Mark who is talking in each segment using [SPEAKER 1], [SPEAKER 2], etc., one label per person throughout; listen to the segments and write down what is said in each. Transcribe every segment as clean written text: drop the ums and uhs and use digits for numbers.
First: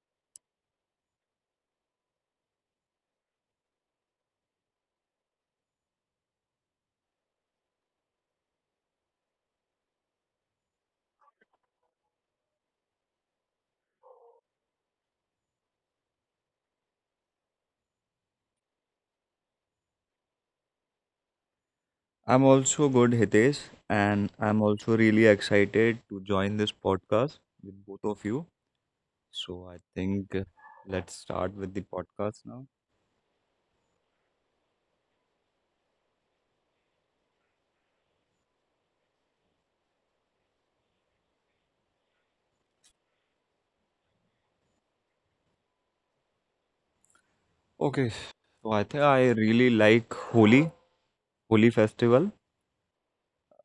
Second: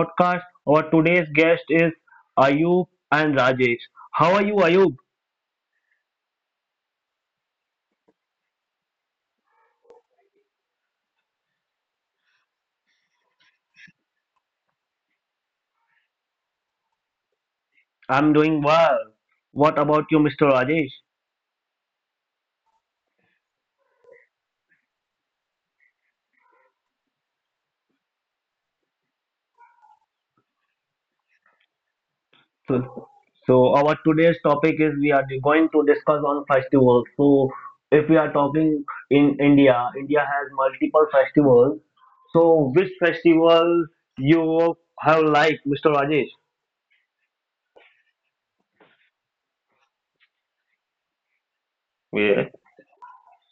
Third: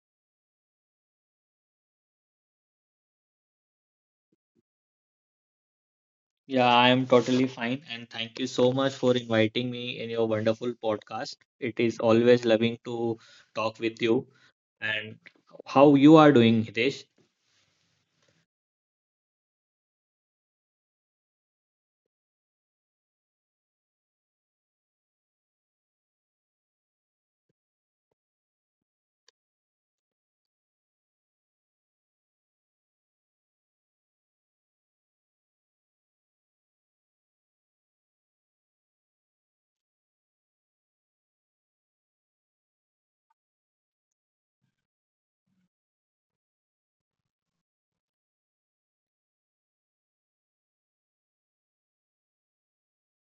[SPEAKER 1] podcast. Our today's guest is Ayub and Rajesh. How are you, Ayub?
[SPEAKER 2] Yeah, I am totally fine. And thank you so much for inviting me in your wonderful podcast. It is always loving to talk with you. And how you are doing, Hitesh?
[SPEAKER 1] I'm doing well. What about you, Mr. Rajesh?
[SPEAKER 3] I'm also good, Hitesh, and I'm also really excited to join this podcast with both of you. So I think let's start with the podcast now.
[SPEAKER 1] So, so, our today's topic is we are going to discuss on festivals. So, if we are talking in India, India has multiple festivals. So, which festival you have liked, Mr. Rajesh?
[SPEAKER 3] Okay, so I think I really like Holi, Holi festival.
[SPEAKER 1] Yeah,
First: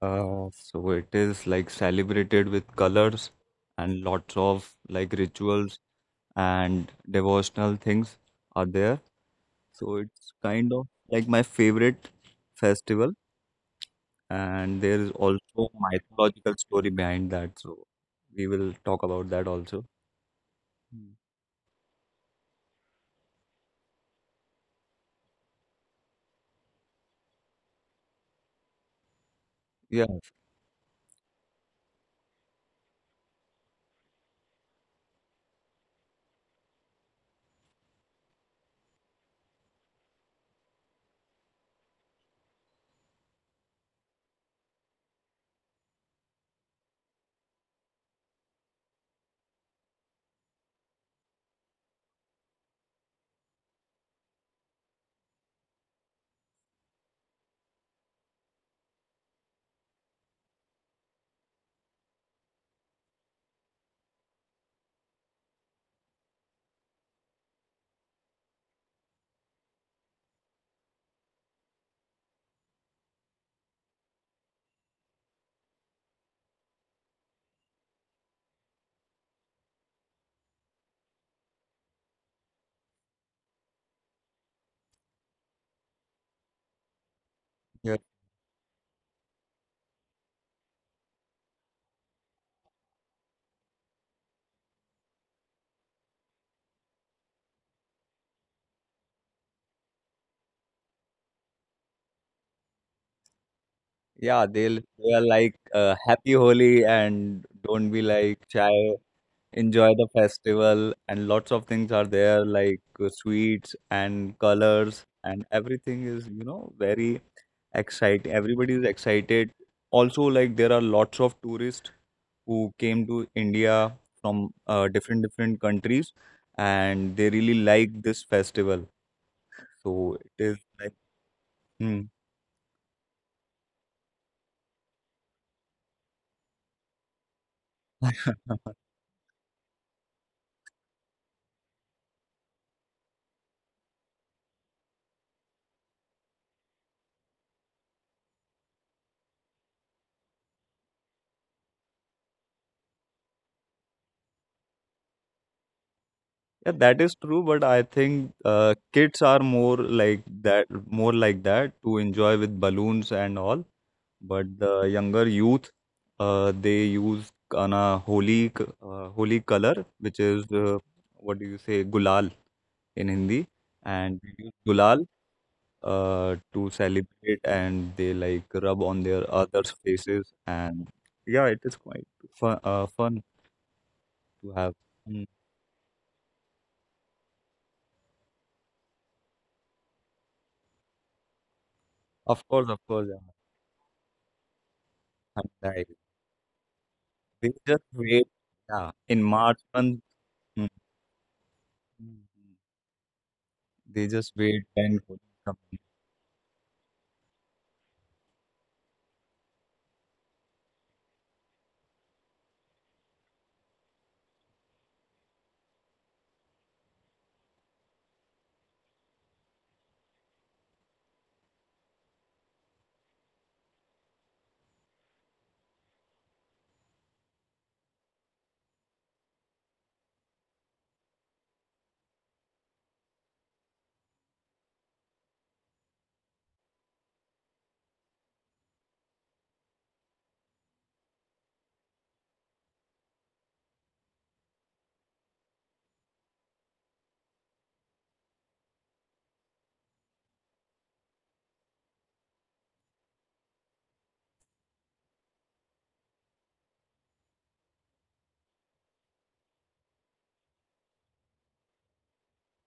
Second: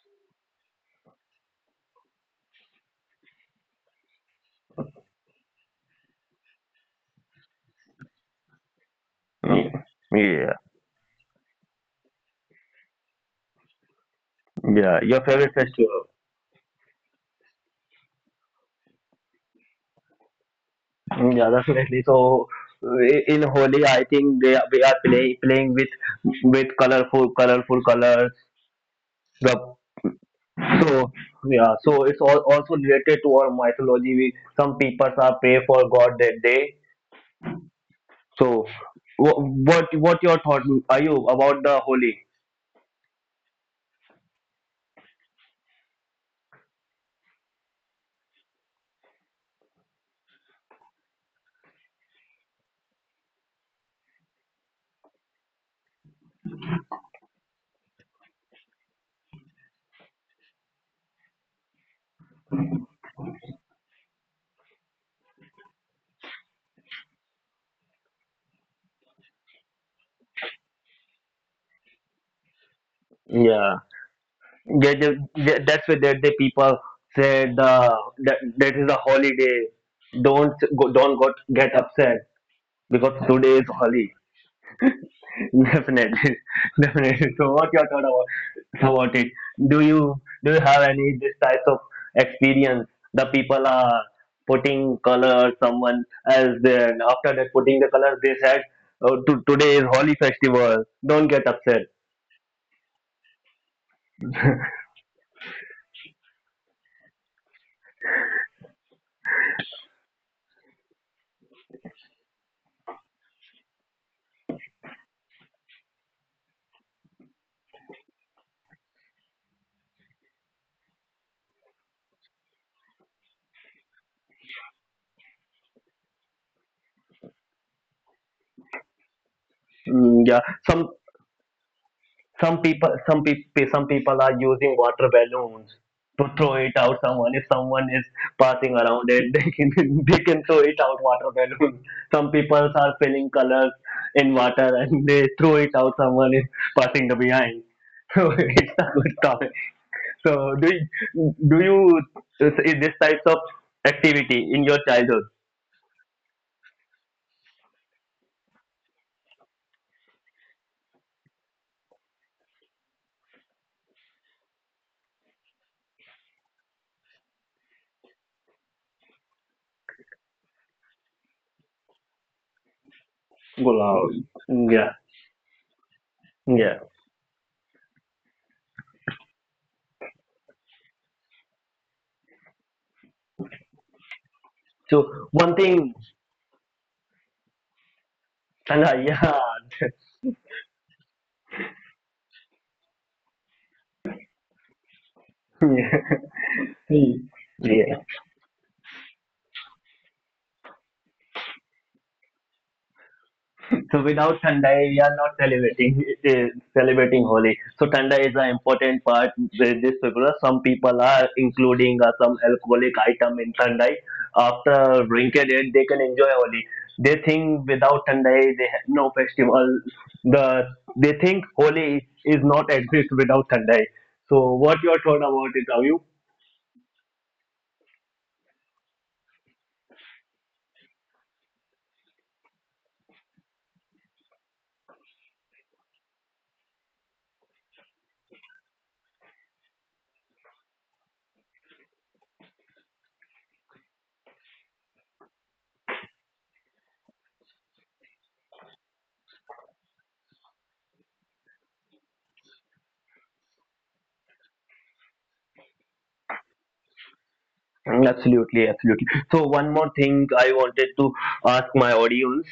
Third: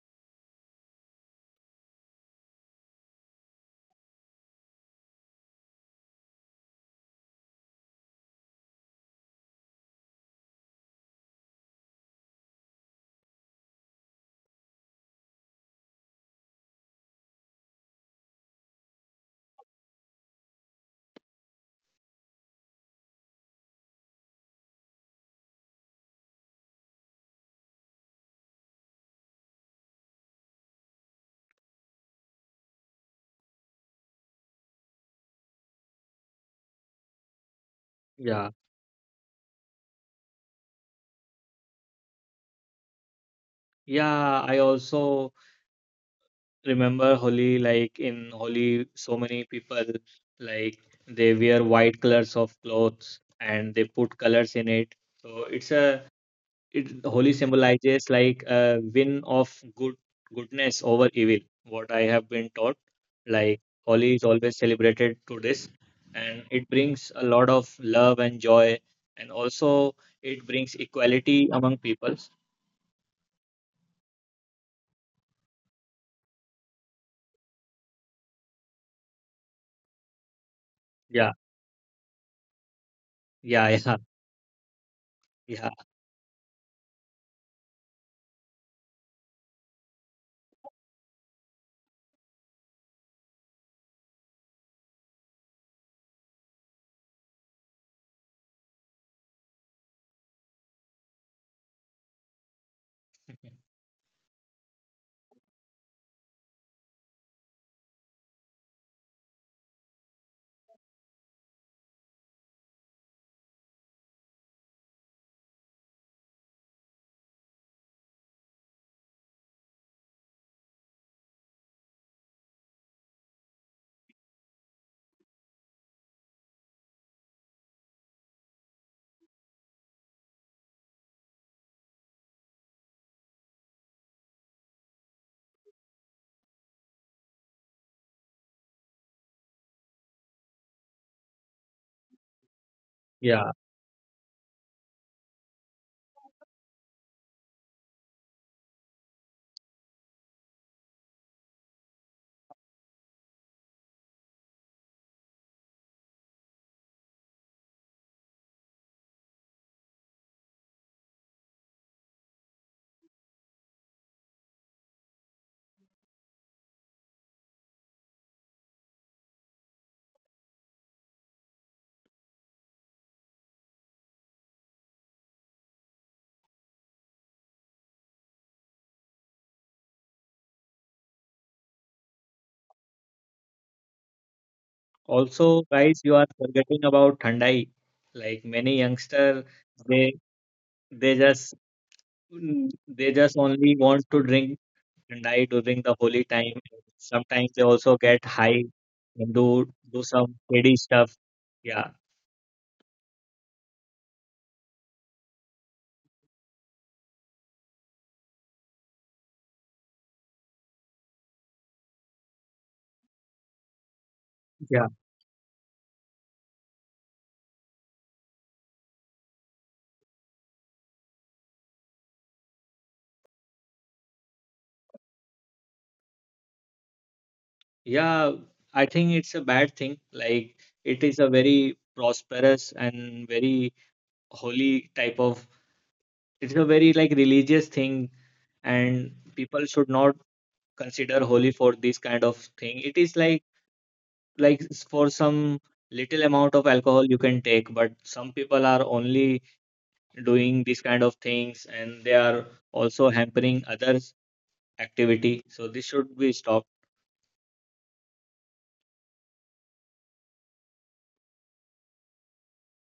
[SPEAKER 3] So it is like celebrated with colors and lots of like rituals and devotional things are there.
[SPEAKER 1] yeah,
[SPEAKER 3] So it's
[SPEAKER 1] yeah,
[SPEAKER 3] kind of like my favorite festival, and there
[SPEAKER 1] yeah.
[SPEAKER 3] is
[SPEAKER 1] Your favorite
[SPEAKER 3] also
[SPEAKER 1] festival?
[SPEAKER 3] mythological story behind that, so we will talk about that also. Hmm.
[SPEAKER 1] Yeah, definitely. So in Holi, I think we are playing with colorful colors. The
[SPEAKER 3] Yeah,
[SPEAKER 1] so Yeah, so it's all also related to our mythology. We, some people are pray for God that day.
[SPEAKER 2] Yeah.
[SPEAKER 1] So wh- what your thought are you about the Holi?
[SPEAKER 2] Yeah, I also remember Holi, in Holi, so many people like they wear white colors of clothes and they put colors in it. So it's a it holy symbolizes like a win of good goodness over evil. What I have been taught, like Holi is always celebrated to this, and it brings a lot of love and joy, and also it brings equality among peoples.
[SPEAKER 1] Yeah, they, they, that's why that the people say the that that is a holiday. Don't
[SPEAKER 2] Yeah,
[SPEAKER 1] don't got get upset because
[SPEAKER 2] yeah,
[SPEAKER 1] today is Holi.
[SPEAKER 2] yeah, yeah,
[SPEAKER 1] Definitely, definitely. So, what your
[SPEAKER 3] yeah,
[SPEAKER 1] thought about it? Do you have any this types of experience? The people are putting color someone as their after that putting the color they said, oh, today is Holi festival. Don't get upset.
[SPEAKER 3] yeah, they are like happy holy, and don't be like shy, enjoy the festival, and lots of things are there like sweets and colors, and everything is, you know, very exciting, everybody is excited. Also, like there are lots of tourists who came to India from different different countries, and they really like this festival. So
[SPEAKER 1] Mm,
[SPEAKER 3] it
[SPEAKER 1] yeah,
[SPEAKER 3] is like,
[SPEAKER 1] some
[SPEAKER 3] hmm.
[SPEAKER 1] Some people, some people, some people are using water balloons to throw it out. Someone, if someone is passing around it, they can they can throw it out. Water balloon. Some people are
[SPEAKER 2] yeah.
[SPEAKER 1] filling colors in water and they throw it out. Someone is passing the behind. So it's a good topic. So do you, do you is this types of activity in your childhood?
[SPEAKER 3] Yeah, that is true, but I think kids are more like that to enjoy with balloons and all. But the younger youth, they use kana holy, holy color, which is what do you say, gulal in Hindi, and
[SPEAKER 1] Gulab.
[SPEAKER 3] they use
[SPEAKER 1] Yeah,
[SPEAKER 3] gulal to
[SPEAKER 1] yeah.
[SPEAKER 3] celebrate, and they like rub on their others' faces and yeah, it is quite fun to have. Mm.
[SPEAKER 2] Also,
[SPEAKER 1] So one
[SPEAKER 2] guys, you are
[SPEAKER 1] thing,
[SPEAKER 2] forgetting about Thandai. Like many
[SPEAKER 1] and
[SPEAKER 2] youngster,
[SPEAKER 1] yeah,
[SPEAKER 2] they they just they
[SPEAKER 3] Of
[SPEAKER 2] just
[SPEAKER 3] course, yeah.
[SPEAKER 2] only want to drink and die during
[SPEAKER 3] And
[SPEAKER 2] the
[SPEAKER 3] like,
[SPEAKER 2] holy time. Sometimes
[SPEAKER 1] yeah,
[SPEAKER 2] they
[SPEAKER 3] they
[SPEAKER 2] also
[SPEAKER 3] just
[SPEAKER 2] get
[SPEAKER 1] yeah.
[SPEAKER 3] wait.
[SPEAKER 2] high
[SPEAKER 3] Yeah,
[SPEAKER 2] and
[SPEAKER 3] in
[SPEAKER 2] do
[SPEAKER 3] March
[SPEAKER 2] do
[SPEAKER 3] month,
[SPEAKER 2] some shady
[SPEAKER 3] mm,
[SPEAKER 2] stuff. Yeah,
[SPEAKER 3] they
[SPEAKER 1] So
[SPEAKER 3] just
[SPEAKER 1] without
[SPEAKER 3] wait
[SPEAKER 1] Thanda, we
[SPEAKER 3] and go
[SPEAKER 1] are
[SPEAKER 3] to
[SPEAKER 1] not
[SPEAKER 3] something.
[SPEAKER 1] celebrating uh, celebrating Holi. So Thanda is an important part. With This people, some people are including some alcoholic item in Thanda.
[SPEAKER 2] yeah,
[SPEAKER 1] After drinking it, they can enjoy Holi. They think without Thanda, they have no festival. The they think Holi is not exist without Thanda. So what your thought about it, are you?
[SPEAKER 2] yeah. I think it's a bad thing. Like it is a very prosperous and very holy type of. It's a very like religious thing, and people should not consider holy for this kind of thing. It is like for some little amount of alcohol you can take, but some people are only doing these kind of things and they are also hampering others activity, so this should be stopped.
[SPEAKER 1] Absolutely, absolutely. So one more thing I wanted to ask my audience.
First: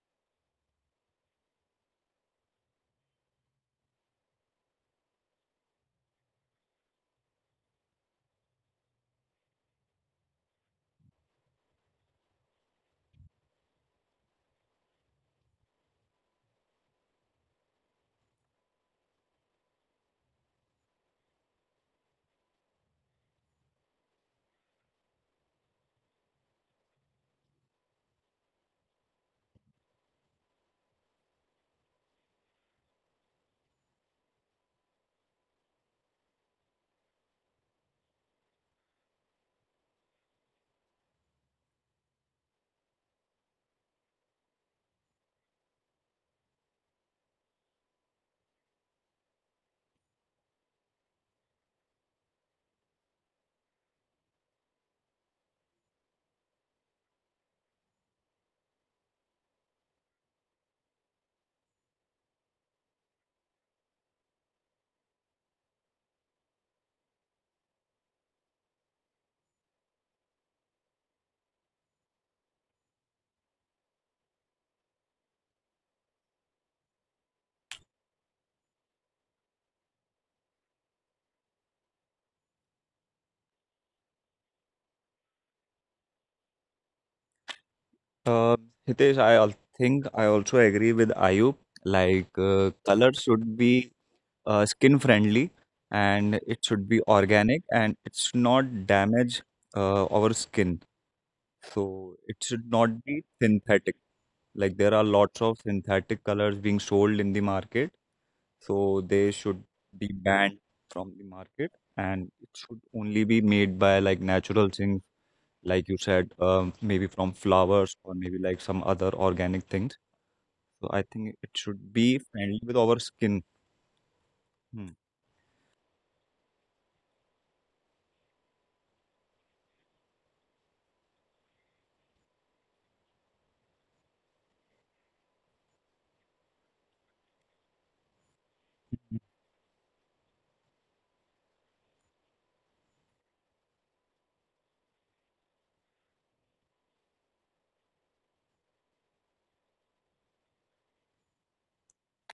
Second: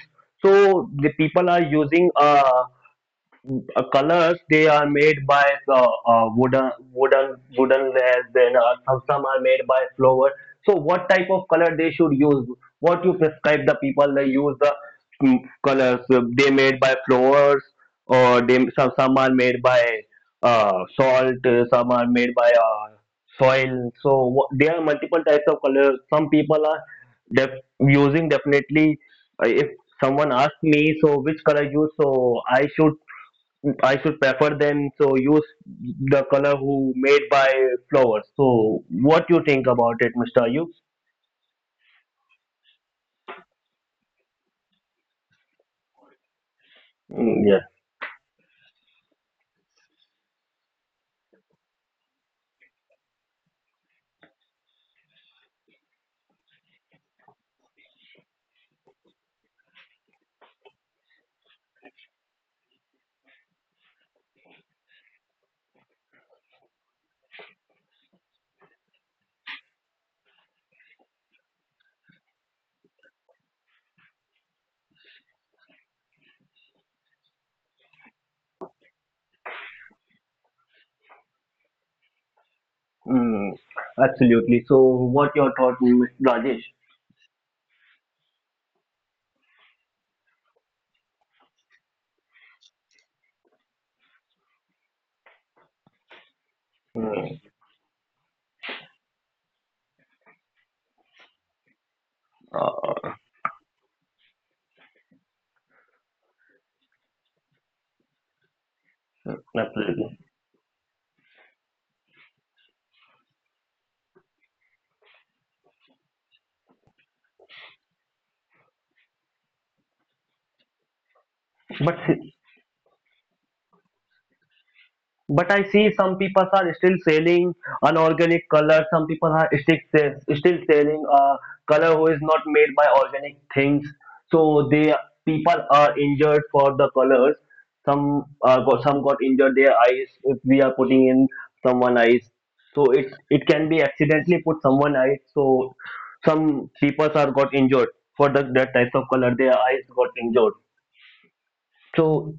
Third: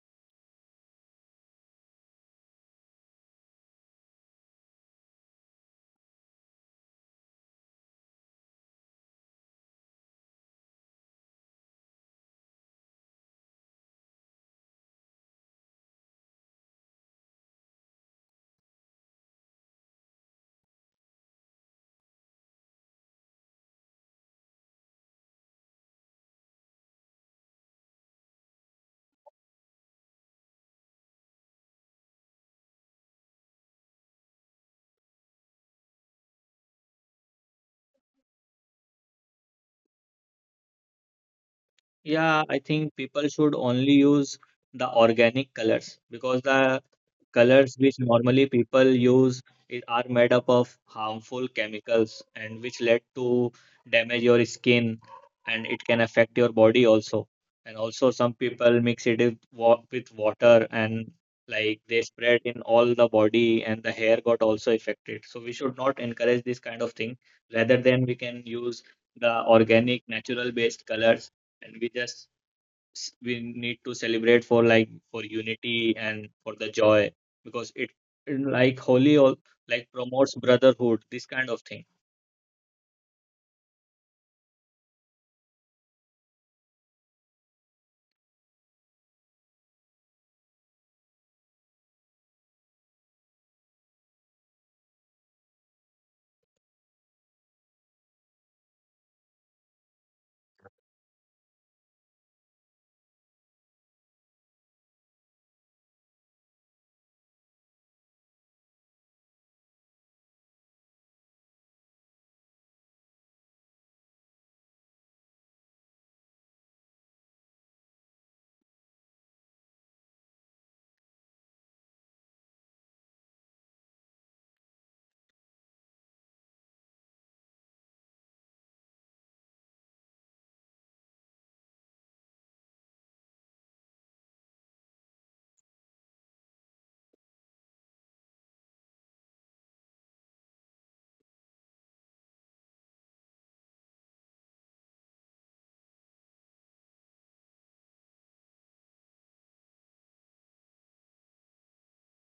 [SPEAKER 1] So the people are using colors they are made by wooden wooden wares, then some are made by flower. So what type of color they should use, what you prescribe the people they use the mm, colors they made by flowers or they some are made by salt, some are made by soil. So what, there are multiple types of colors, some people are using definitely. If someone asks me, so which color you use, so I should prefer, then so use the color who made by flowers. So what you think about it, Mr. Ayub?
[SPEAKER 2] Yeah, I think people should only use the organic colors, because the
[SPEAKER 1] Yeah.
[SPEAKER 2] colors which normally people use it are made up of harmful chemicals and which led to damage your skin, and it can affect your body also. And also some people mix it with wa with water and like they spread in all the body and the hair got also affected. So we should not encourage this kind of thing. Rather than we can use the organic natural based colors, and we just we need to celebrate for like for unity and for the joy, because it like holy or like promotes brotherhood, this kind of thing.
[SPEAKER 1] Mm, absolutely. So what your thought, Mr. Rajesh?
[SPEAKER 3] Uh, Hitesh, I think I also agree with Ayub. Like, color should be skin friendly, and it should be
[SPEAKER 1] Mm,
[SPEAKER 3] organic, and it should not damage our skin. So it should not
[SPEAKER 1] Uh,
[SPEAKER 3] be synthetic. Like there are lots of synthetic colors being sold in the market, so they should be
[SPEAKER 1] absolutely.
[SPEAKER 3] banned from the market, and it should only be made by like natural things, like you said, maybe from flowers or maybe like some other organic things. So I think it
[SPEAKER 1] but
[SPEAKER 3] should be friendly with our skin. Hmm.
[SPEAKER 1] But I see some people are still selling unorganic color. Some people are still selling a color who is not made by organic things. So they people are injured for the colors. Some got some got injured their eyes if we are putting in someone eyes. So it can be accidentally put someone eyes. So some people are got injured for the that types of color. Their eyes got injured. So.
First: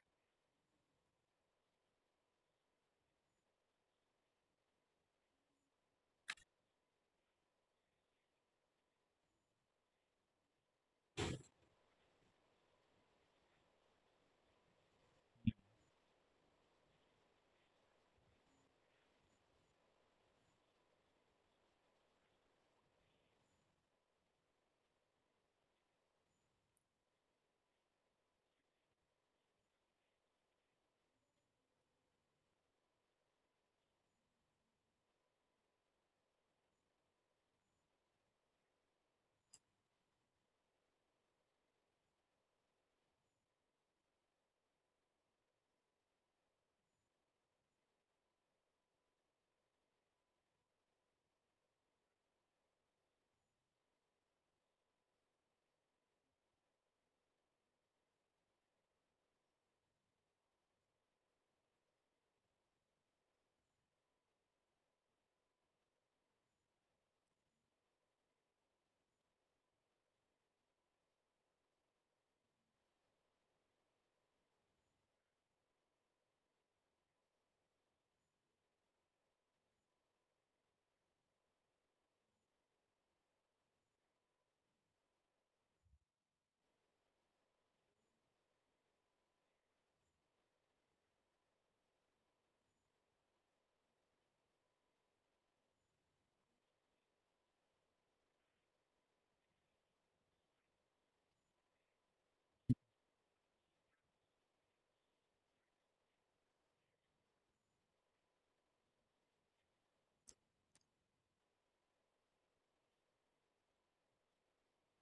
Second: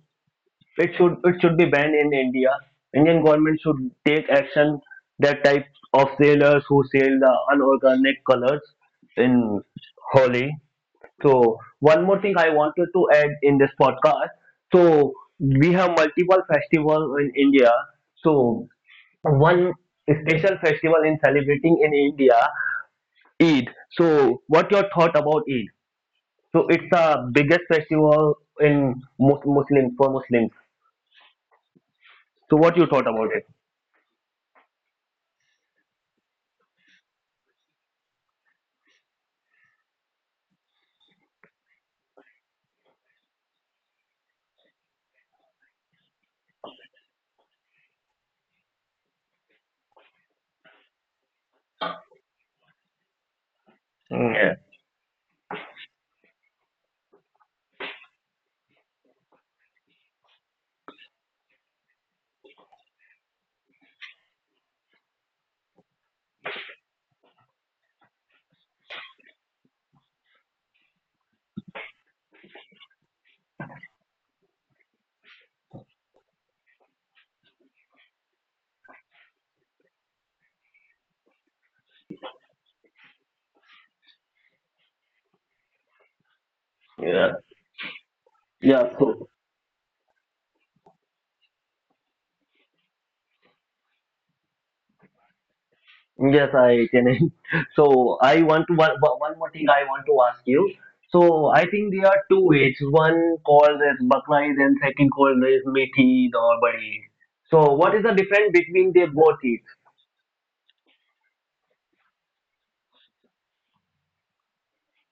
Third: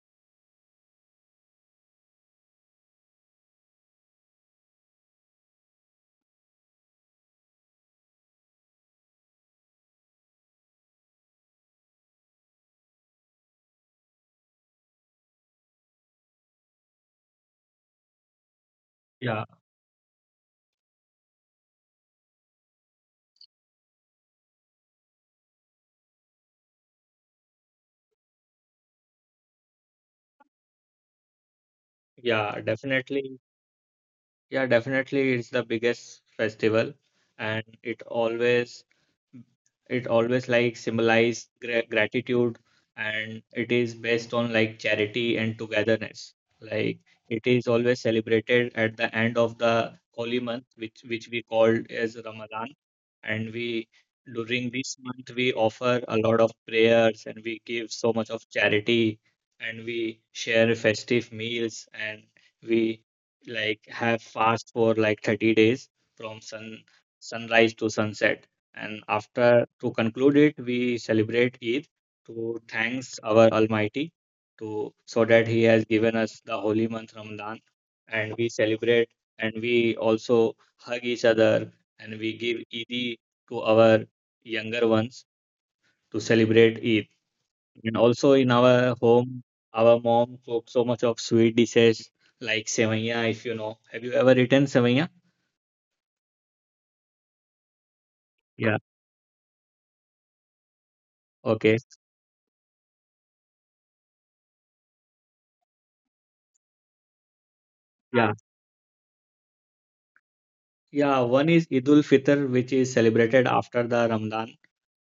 [SPEAKER 1] It should be banned in India. Indian government should take action that type of sailors who sell the unorganic colors in Holi. So one more thing I wanted to add in this podcast. So we have multiple festivals in India. So
[SPEAKER 2] Yeah,
[SPEAKER 1] one special festival in celebrating in India, Eid. So what your thought about Eid? So it's the biggest festival in Muslim, for Muslims. So
[SPEAKER 2] yeah,
[SPEAKER 1] what you thought about
[SPEAKER 2] definitely. Yeah, definitely it's the biggest festival, and it always like symbolize gratitude, and it is based on like charity and togetherness. Like it is always celebrated at the end of the holy month, which we called as Ramadan, and we
[SPEAKER 1] it?
[SPEAKER 2] during this month we offer a lot of prayers and we give so much of charity, and we share festive meals, and we like have fast for like 30 days from sunrise to sunset, and after, to conclude it, we celebrate Eid to thanks our Almighty, to so that he has given us the holy month Ramadan. And we celebrate and we also hug each other, and we give Eid to our younger ones to celebrate Eid.
[SPEAKER 1] Yeah.
[SPEAKER 2] And also, in
[SPEAKER 1] Yeah.
[SPEAKER 2] our
[SPEAKER 1] So
[SPEAKER 2] home, our mom cooked so much of sweet dishes like sevaiya, if you know. Have you ever eaten sevaiya?
[SPEAKER 1] yes, I can. So I want to
[SPEAKER 2] Yeah.
[SPEAKER 1] one, one more thing I want to ask you. So I
[SPEAKER 2] Okay.
[SPEAKER 1] think there are two ways. One called as Bakrais and second called as Methi or Badi. So what is the
[SPEAKER 2] Yeah.
[SPEAKER 1] difference between the both? Is?
[SPEAKER 2] Yeah. One is Idul Fitr, which is celebrated after the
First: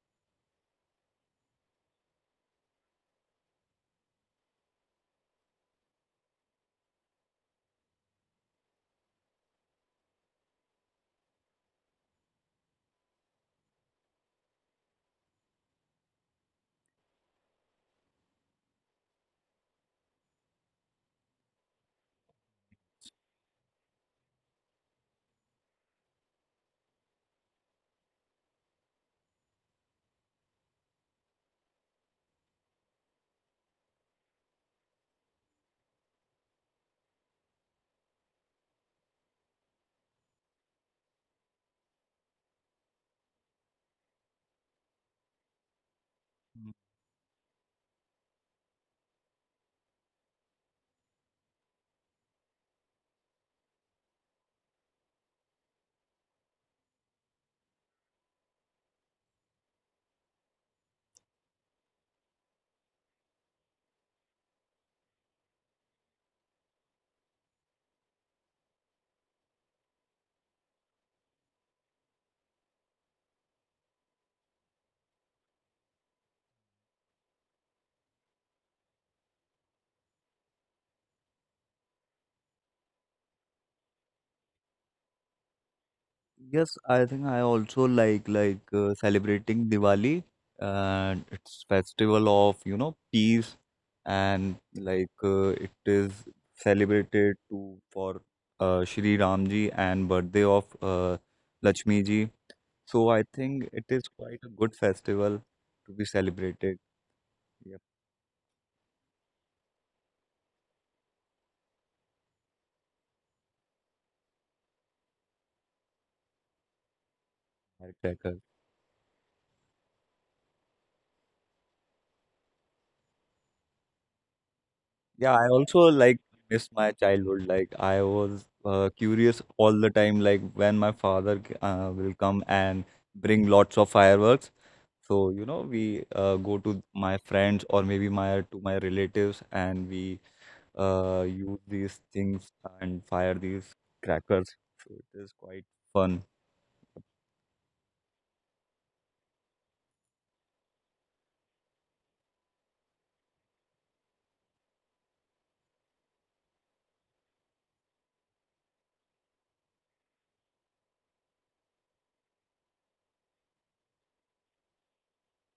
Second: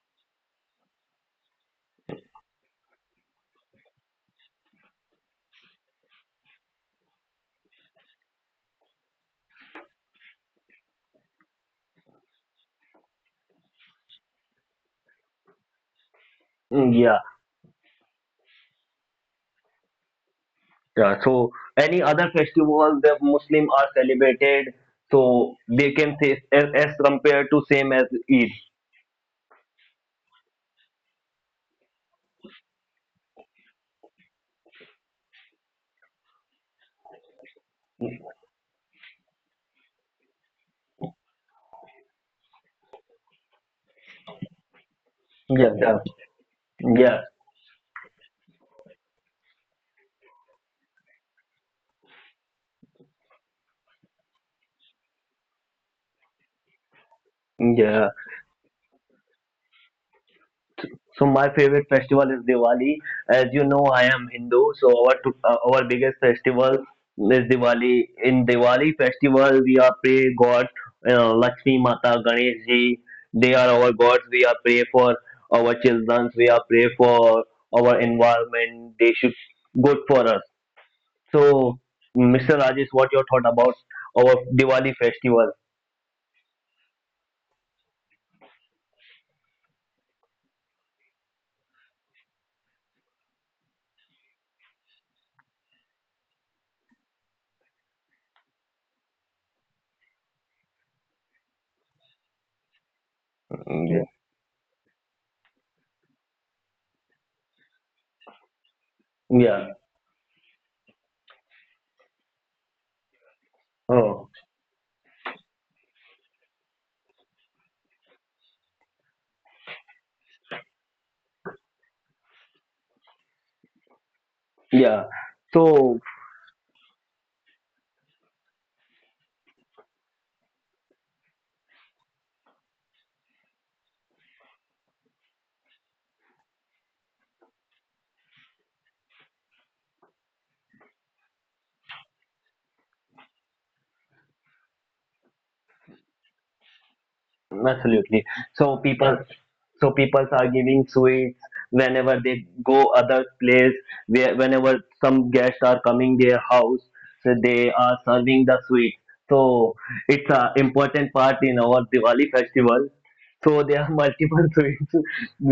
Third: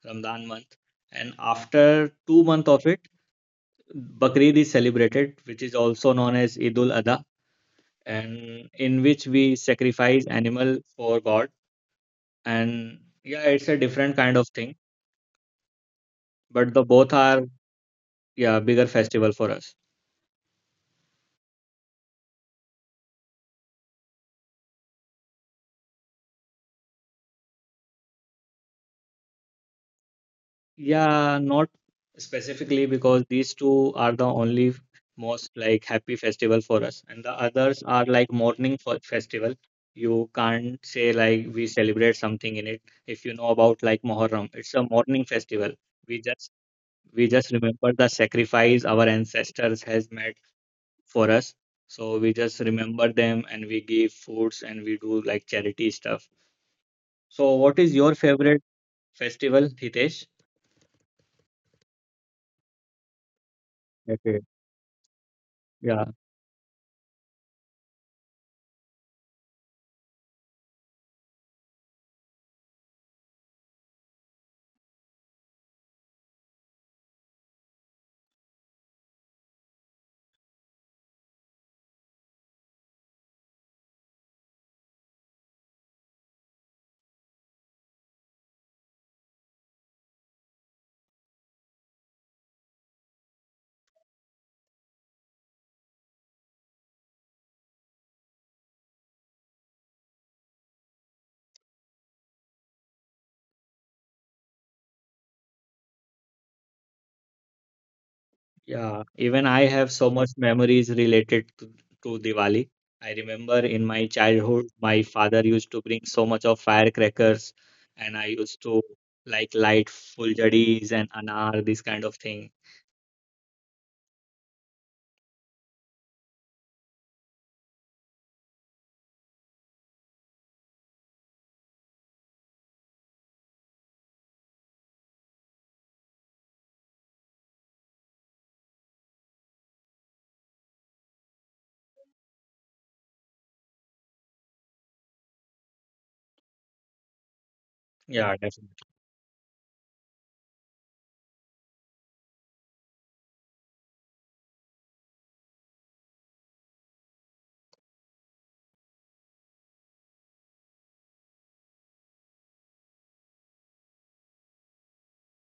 [SPEAKER 2] Ramadan month. And after 2 months of it, Bakrid is celebrated, which is also known as Idul Adha, and in which we sacrifice animal for God. And yeah, it's a different kind of thing, but the both
[SPEAKER 1] Yeah.
[SPEAKER 2] are yeah bigger festival for us.
[SPEAKER 1] Yeah. So any other festival the Muslim are celebrated, so they can say as compared to same as Eid.
[SPEAKER 2] Yeah, not specifically, because these two are the only most like happy festival for us, and the others are like mourning for festival. You can't say like we celebrate something in it. If you know about like Muharram, it's a mourning
[SPEAKER 1] Yeah,
[SPEAKER 2] festival.
[SPEAKER 1] yeah.
[SPEAKER 2] We just
[SPEAKER 1] Yeah.
[SPEAKER 2] we just remember the sacrifice our ancestors has made for us. So we just remember them, and we give foods and we do like charity stuff. So what is
[SPEAKER 1] Yeah.
[SPEAKER 2] your favorite festival, Hitesh?
[SPEAKER 1] So my favorite festival is Diwali. As you know, I am
[SPEAKER 2] Okay.
[SPEAKER 1] Hindu, so our
[SPEAKER 2] Yeah.
[SPEAKER 1] biggest festival is Diwali. In Diwali festival, we are pray God, Lakshmi Mata, Ganesh Ji. They are our gods. We are pray for our children. We are pray for our environment. They should good for us. So, Mr. Rajesh, what your thought about our Diwali festival?
[SPEAKER 3] Yes, I think I also like celebrating Diwali, and it's festival of, you know, peace, and like it is celebrated to for Shri Ramji and birthday of Lakshmi ji. So I think it
[SPEAKER 1] Yeah.
[SPEAKER 3] is quite a good festival to be celebrated. Yep,
[SPEAKER 2] Yeah, even I
[SPEAKER 1] Yeah.
[SPEAKER 2] have so much memories related to Diwali. I remember in my
[SPEAKER 1] Oh,
[SPEAKER 2] childhood, my father used to bring so much of firecrackers, and I
[SPEAKER 3] firecracker.
[SPEAKER 2] used to like light fuljaris and anar, this kind of thing.
[SPEAKER 1] yeah.
[SPEAKER 3] Yeah, I also
[SPEAKER 1] So.
[SPEAKER 3] like miss my childhood. Like I was curious all the time, like when my father will come and bring lots of fireworks. So, you know, we go to my friends or maybe my relatives, and we use these things and fire these crackers. So it is quite fun.
[SPEAKER 1] Absolutely.
[SPEAKER 2] Yeah,
[SPEAKER 1] So
[SPEAKER 2] definitely.
[SPEAKER 1] people, so people are giving sweets whenever they go other place. Where whenever some guests are coming their house, so they are serving the sweets. So it's a important part in our Diwali festival. So there are multiple sweets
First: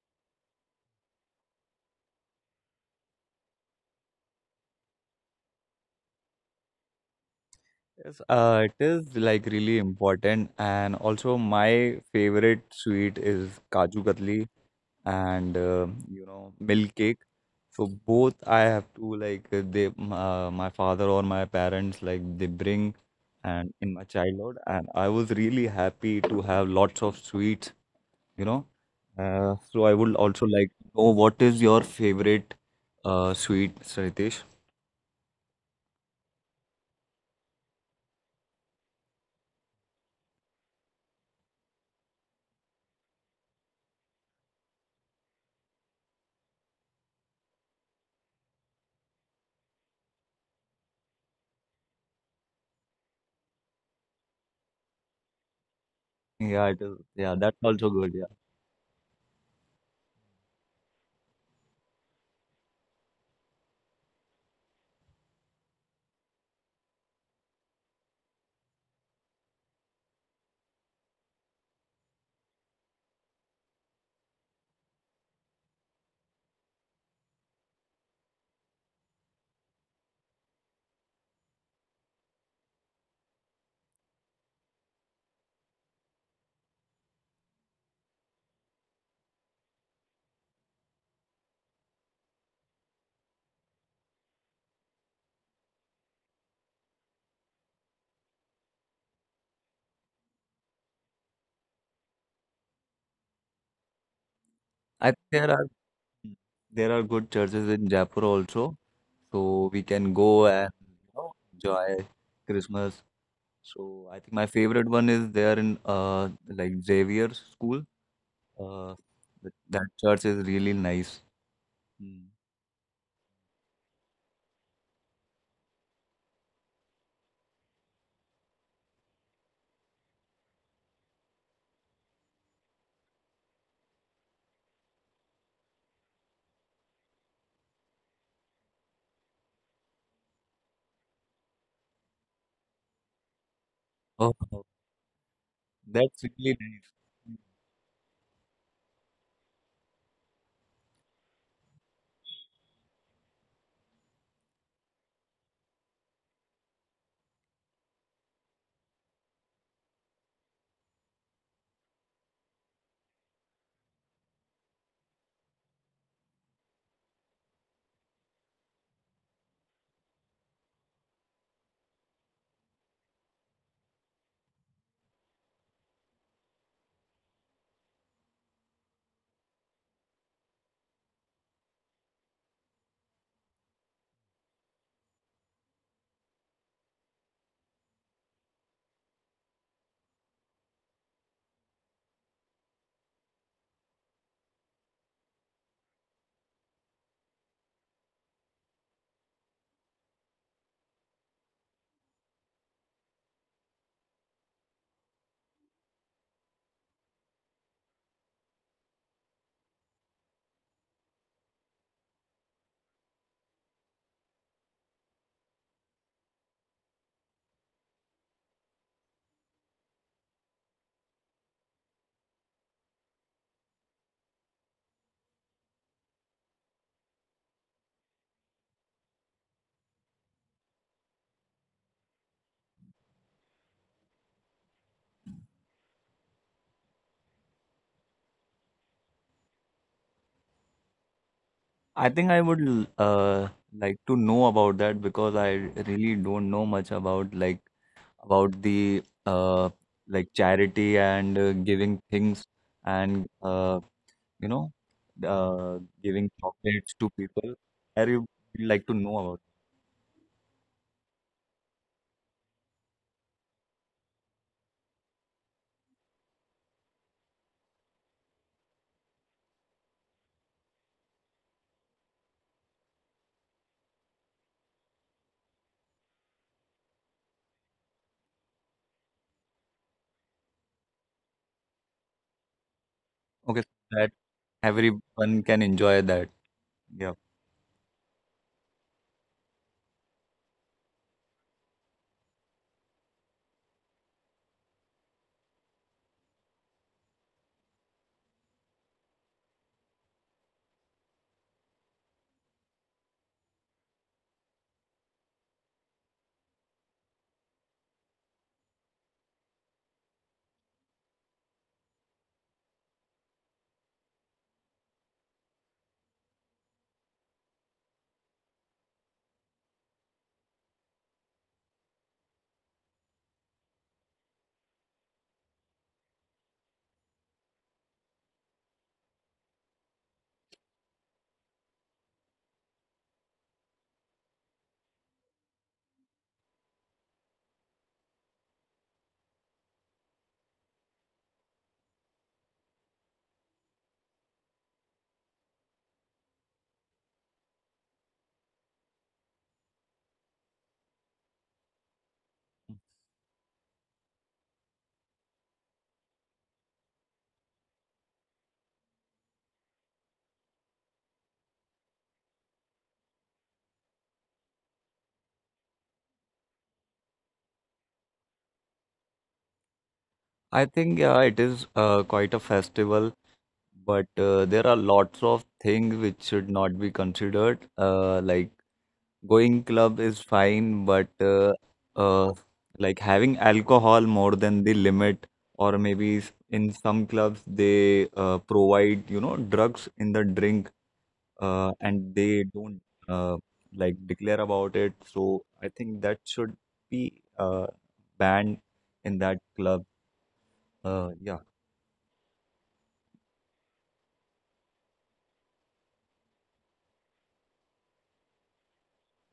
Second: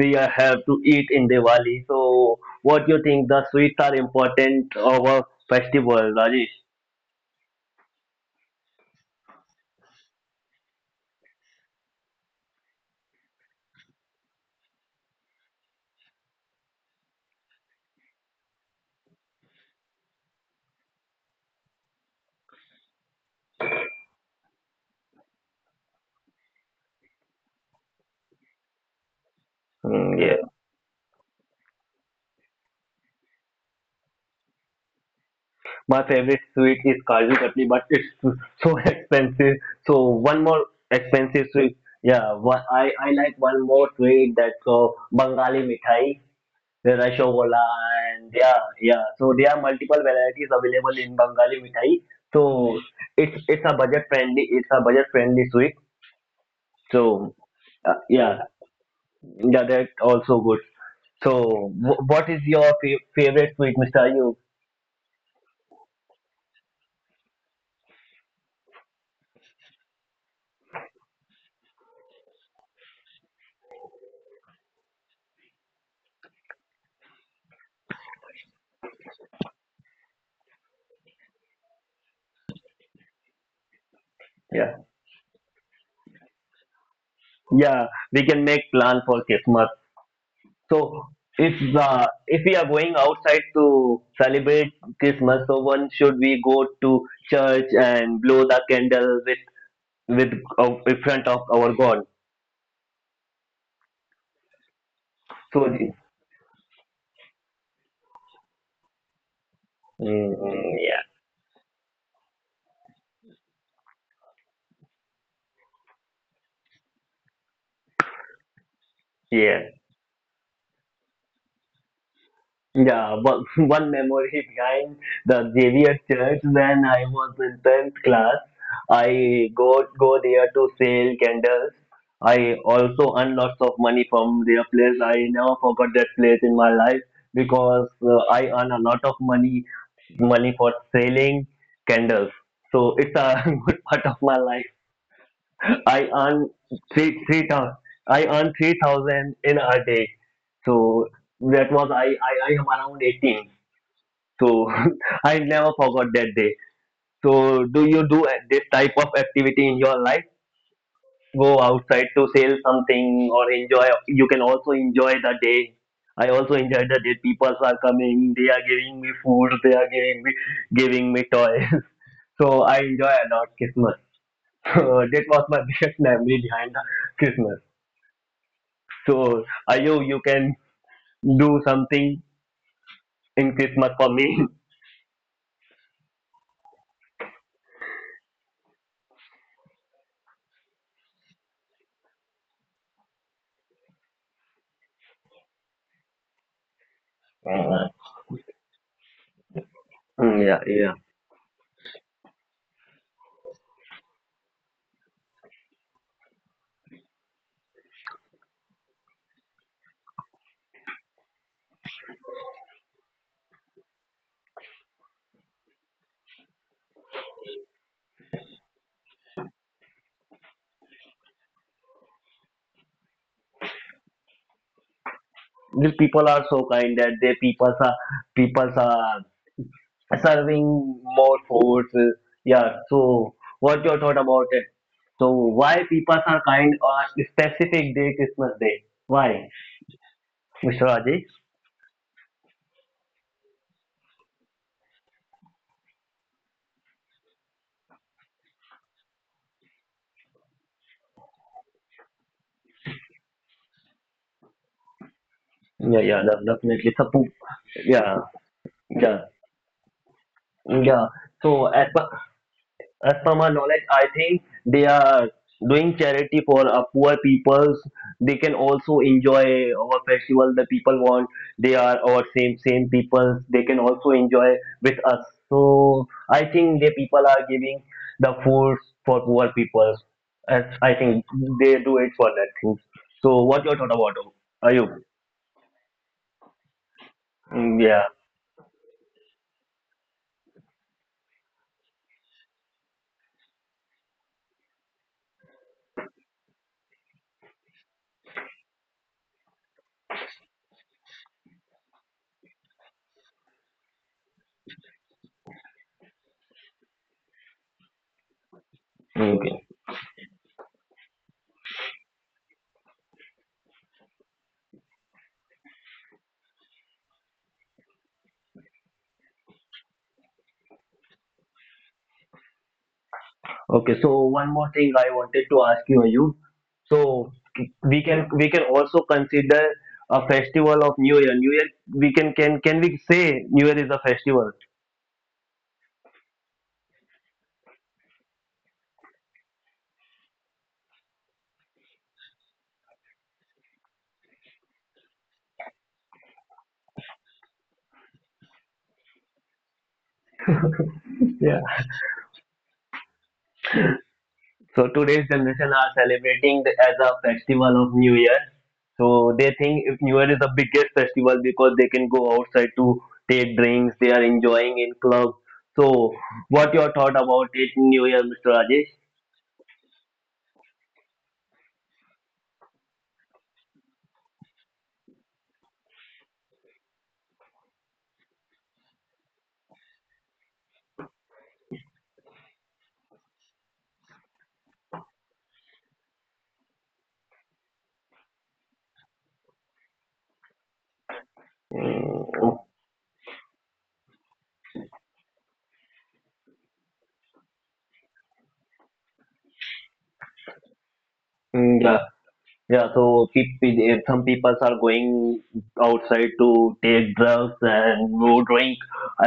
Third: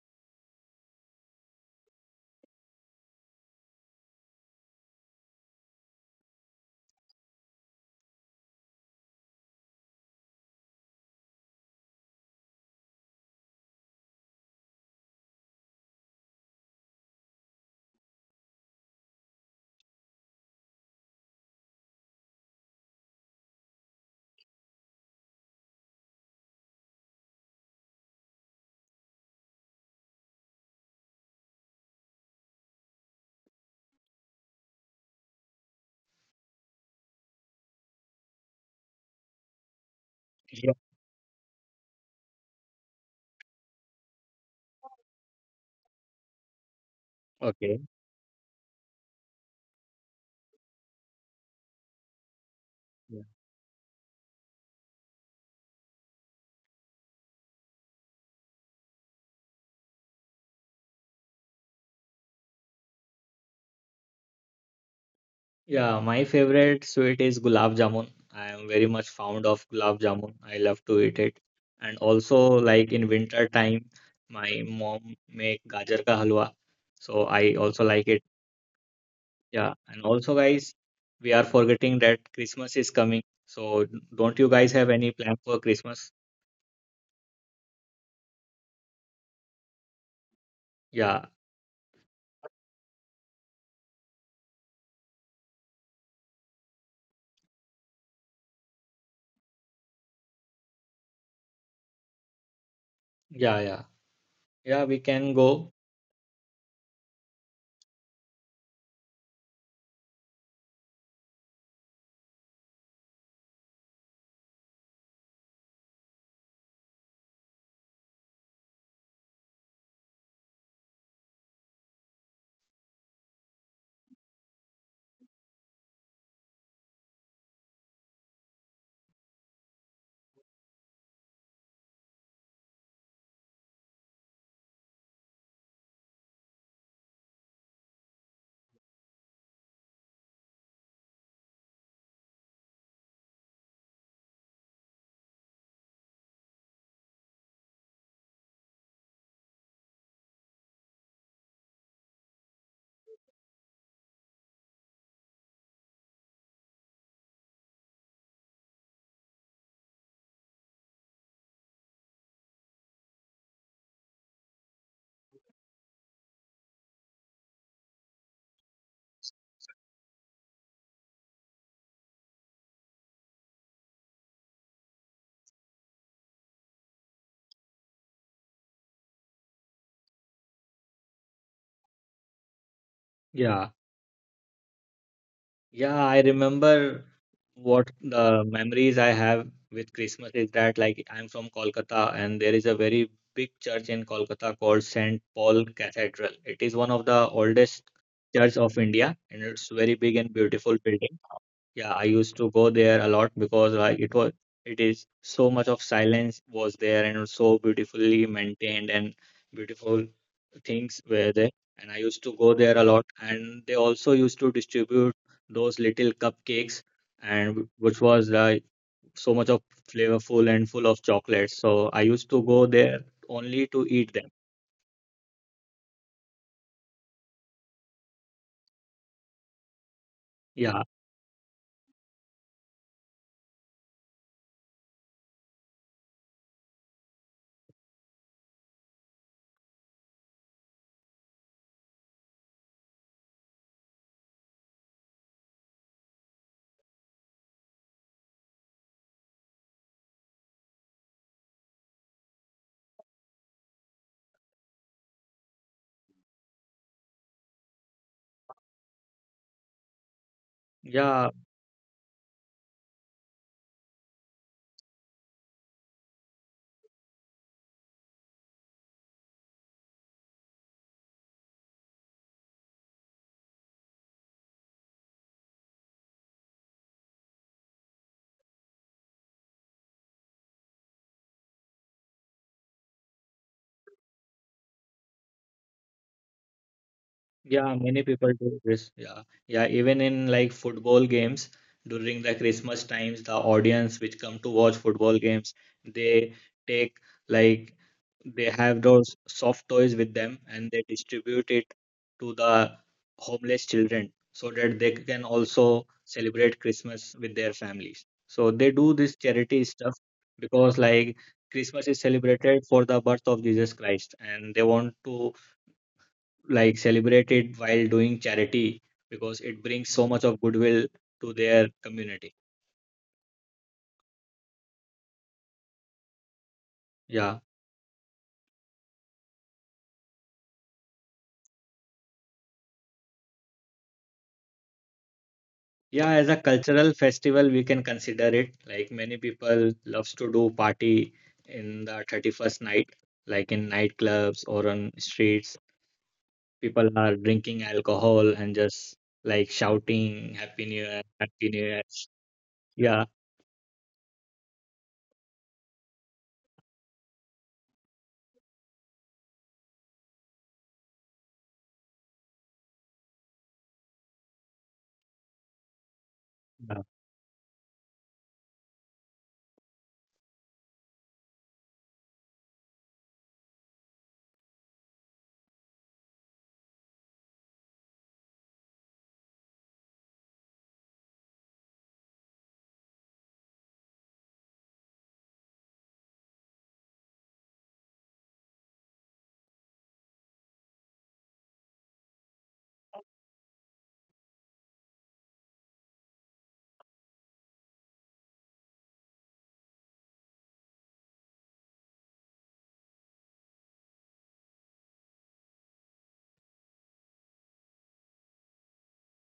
[SPEAKER 1] have to eat in Diwali. So what do you think? The sweets are important of our festival, Rajesh?
[SPEAKER 3] Yes, it is like really important. And also my favorite sweet is Kaju Katli and you know milk cake. So both I have to like they my father or my parents like they bring, and in my childhood, and I was really happy to have lots of sweets, you know. So I would also
[SPEAKER 1] Mm,
[SPEAKER 3] like to know what is your favorite sweet, Saritesh?
[SPEAKER 1] My favorite sweet is Kaju Katli, but it's so expensive. So one
[SPEAKER 2] Yeah.
[SPEAKER 1] more expensive sweet. Yeah, one, I like one more sweet, that's called Bengali Mithai, the Rashogola,
[SPEAKER 2] Okay.
[SPEAKER 1] and yeah, yeah. So there are multiple varieties available in Bengali Mithai. So
[SPEAKER 2] Yeah.
[SPEAKER 1] it's a budget friendly sweet.
[SPEAKER 3] Yeah, it is. Yeah,
[SPEAKER 1] So
[SPEAKER 3] that's also
[SPEAKER 1] uh,
[SPEAKER 3] good. Yeah,
[SPEAKER 1] yeah, yeah, that's also good. So what is your favorite sweet, Mr. Ayub?
[SPEAKER 2] Yeah, my favorite sweet is gulab jamun. I am very much fond of gulab jamun. I love to eat it. And also, like in winter time, my mom make gajar ka halwa. So I also like it. Yeah, and also, guys, we are forgetting that Christmas is coming. So, don't you guys
[SPEAKER 1] Yeah.
[SPEAKER 2] have any plan for Christmas?
[SPEAKER 1] Yeah, we can make plan for Christmas. So
[SPEAKER 2] Yeah,
[SPEAKER 1] if we are going outside to celebrate Christmas, so one should we go to church and blow the candle with in front of our God?
[SPEAKER 2] yeah, yeah. Yeah, we
[SPEAKER 3] I think
[SPEAKER 2] can
[SPEAKER 3] there
[SPEAKER 1] So
[SPEAKER 3] are
[SPEAKER 2] go.
[SPEAKER 3] there are good churches in Jaipur also, so we can go and,
[SPEAKER 1] yeah,
[SPEAKER 3] you know, enjoy Christmas. So I think my favorite one is there in like Xavier's school. Uh,
[SPEAKER 1] yeah.
[SPEAKER 3] that church is really nice. Mm.
[SPEAKER 1] Yeah, but one memory behind the Xavier Church when I was in 10th class. I go there to sell candles. I also earn lots of money from their place. I never forgot that place in my life because I earn a lot of money for selling candles. So it's a good part of my
[SPEAKER 3] Oh,
[SPEAKER 1] life.
[SPEAKER 3] oh,
[SPEAKER 1] I
[SPEAKER 3] that's
[SPEAKER 1] earn
[SPEAKER 3] really nice.
[SPEAKER 1] three
[SPEAKER 3] Mm.
[SPEAKER 1] thousand. I earn 3,000 in a day. So that was I am around 18. So I never forgot that day. So do this type of activity in your life? Go outside to sell something or enjoy. You can also enjoy the day. I also enjoy the day. People are coming. They are giving me food. They are giving me toys. So I enjoy a lot Christmas. So that was my biggest memory behind the Christmas. So, Ayo, you can do something in
[SPEAKER 2] Yeah.
[SPEAKER 1] Christmas for me.
[SPEAKER 2] Yeah, I remember what the memories I have with Christmas is that like I'm from Kolkata, and there is a very big church in Kolkata called St. Paul Cathedral. It is one of the oldest
[SPEAKER 1] Mhm.
[SPEAKER 2] church of India, and it's very big and beautiful
[SPEAKER 1] Yeah.
[SPEAKER 2] building. Yeah, I used to go there a lot because like it is so much of silence was there, and it's so beautifully maintained and beautiful things were there. And I used to go there a lot, and they also used to distribute those little cupcakes, and which was so much of flavorful and full of chocolate. So I used to go there only to eat them.
[SPEAKER 1] The people are so kind that they people are serving
[SPEAKER 2] Yeah,
[SPEAKER 1] more foods. Yeah. So, what your thought about it? So, why people are kind on specific day, Christmas day? Why, Mr. Rajesh?
[SPEAKER 3] I think I would like to know about that, because I really don't know much about like about the like charity and giving things and you know uh
[SPEAKER 1] Yeah, yeah,
[SPEAKER 3] giving
[SPEAKER 1] definitely.
[SPEAKER 3] chocolates to people. I
[SPEAKER 1] Yeah,
[SPEAKER 3] really would like to
[SPEAKER 1] yeah,
[SPEAKER 3] know about.
[SPEAKER 1] yeah.
[SPEAKER 2] yeah.
[SPEAKER 1] So, as per my knowledge, I think they are doing charity for poor peoples. They can also enjoy our festival. The people want they are our same peoples. They can also enjoy with us. So I think the people are giving the food for poor peoples. As I think they do it for that thing. So what
[SPEAKER 3] Okay,
[SPEAKER 1] your thought about,
[SPEAKER 3] that.
[SPEAKER 1] Ayub?
[SPEAKER 3] Everyone can enjoy that. Yeah.
[SPEAKER 2] Yeah,
[SPEAKER 1] Yeah.
[SPEAKER 2] many people do this. Yeah, yeah. Even in like football games during the Christmas times, the audience which come to watch football games, they take like they have those soft toys with them, and they distribute it to the homeless children so that they can also celebrate Christmas with their families. So they do this
[SPEAKER 1] Okay.
[SPEAKER 2] charity stuff because like Christmas is celebrated for the birth of Jesus Christ, and they want to like celebrate it while doing charity because it brings so much of goodwill to their community.
[SPEAKER 1] Okay, so one more thing I wanted to ask you, Ayub. So
[SPEAKER 2] Yeah.
[SPEAKER 1] we can also consider a festival of New Year. New Year, we can we say New Year is a festival?
[SPEAKER 2] Yeah, as a cultural festival, we can consider it. Like many people loves to do party in the 31st night, like in nightclubs or on streets. People are drinking alcohol and just like shouting Happy New Year, Happy New
[SPEAKER 1] Yeah.
[SPEAKER 2] Year. Yeah,
[SPEAKER 1] So today's generation are celebrating the, as a festival of New Year. So they think if New Year is the biggest festival because they can go outside to take drinks, they are enjoying in clubs. So what
[SPEAKER 2] yeah,
[SPEAKER 1] your thought about it, New Year, Mr. Rajesh?
[SPEAKER 3] I think yeah, it is quite a festival, but there are lots of things which should not be considered. Like going club is fine, but uh, like having alcohol more than the limit, or maybe in some clubs they provide, you know, drugs in the drink, and they
[SPEAKER 1] Mm,
[SPEAKER 3] don't uh, like declare about it. So I think that should be banned in that club. Yeah.
[SPEAKER 1] yeah. Yeah, so some people are going outside to take drugs and who drink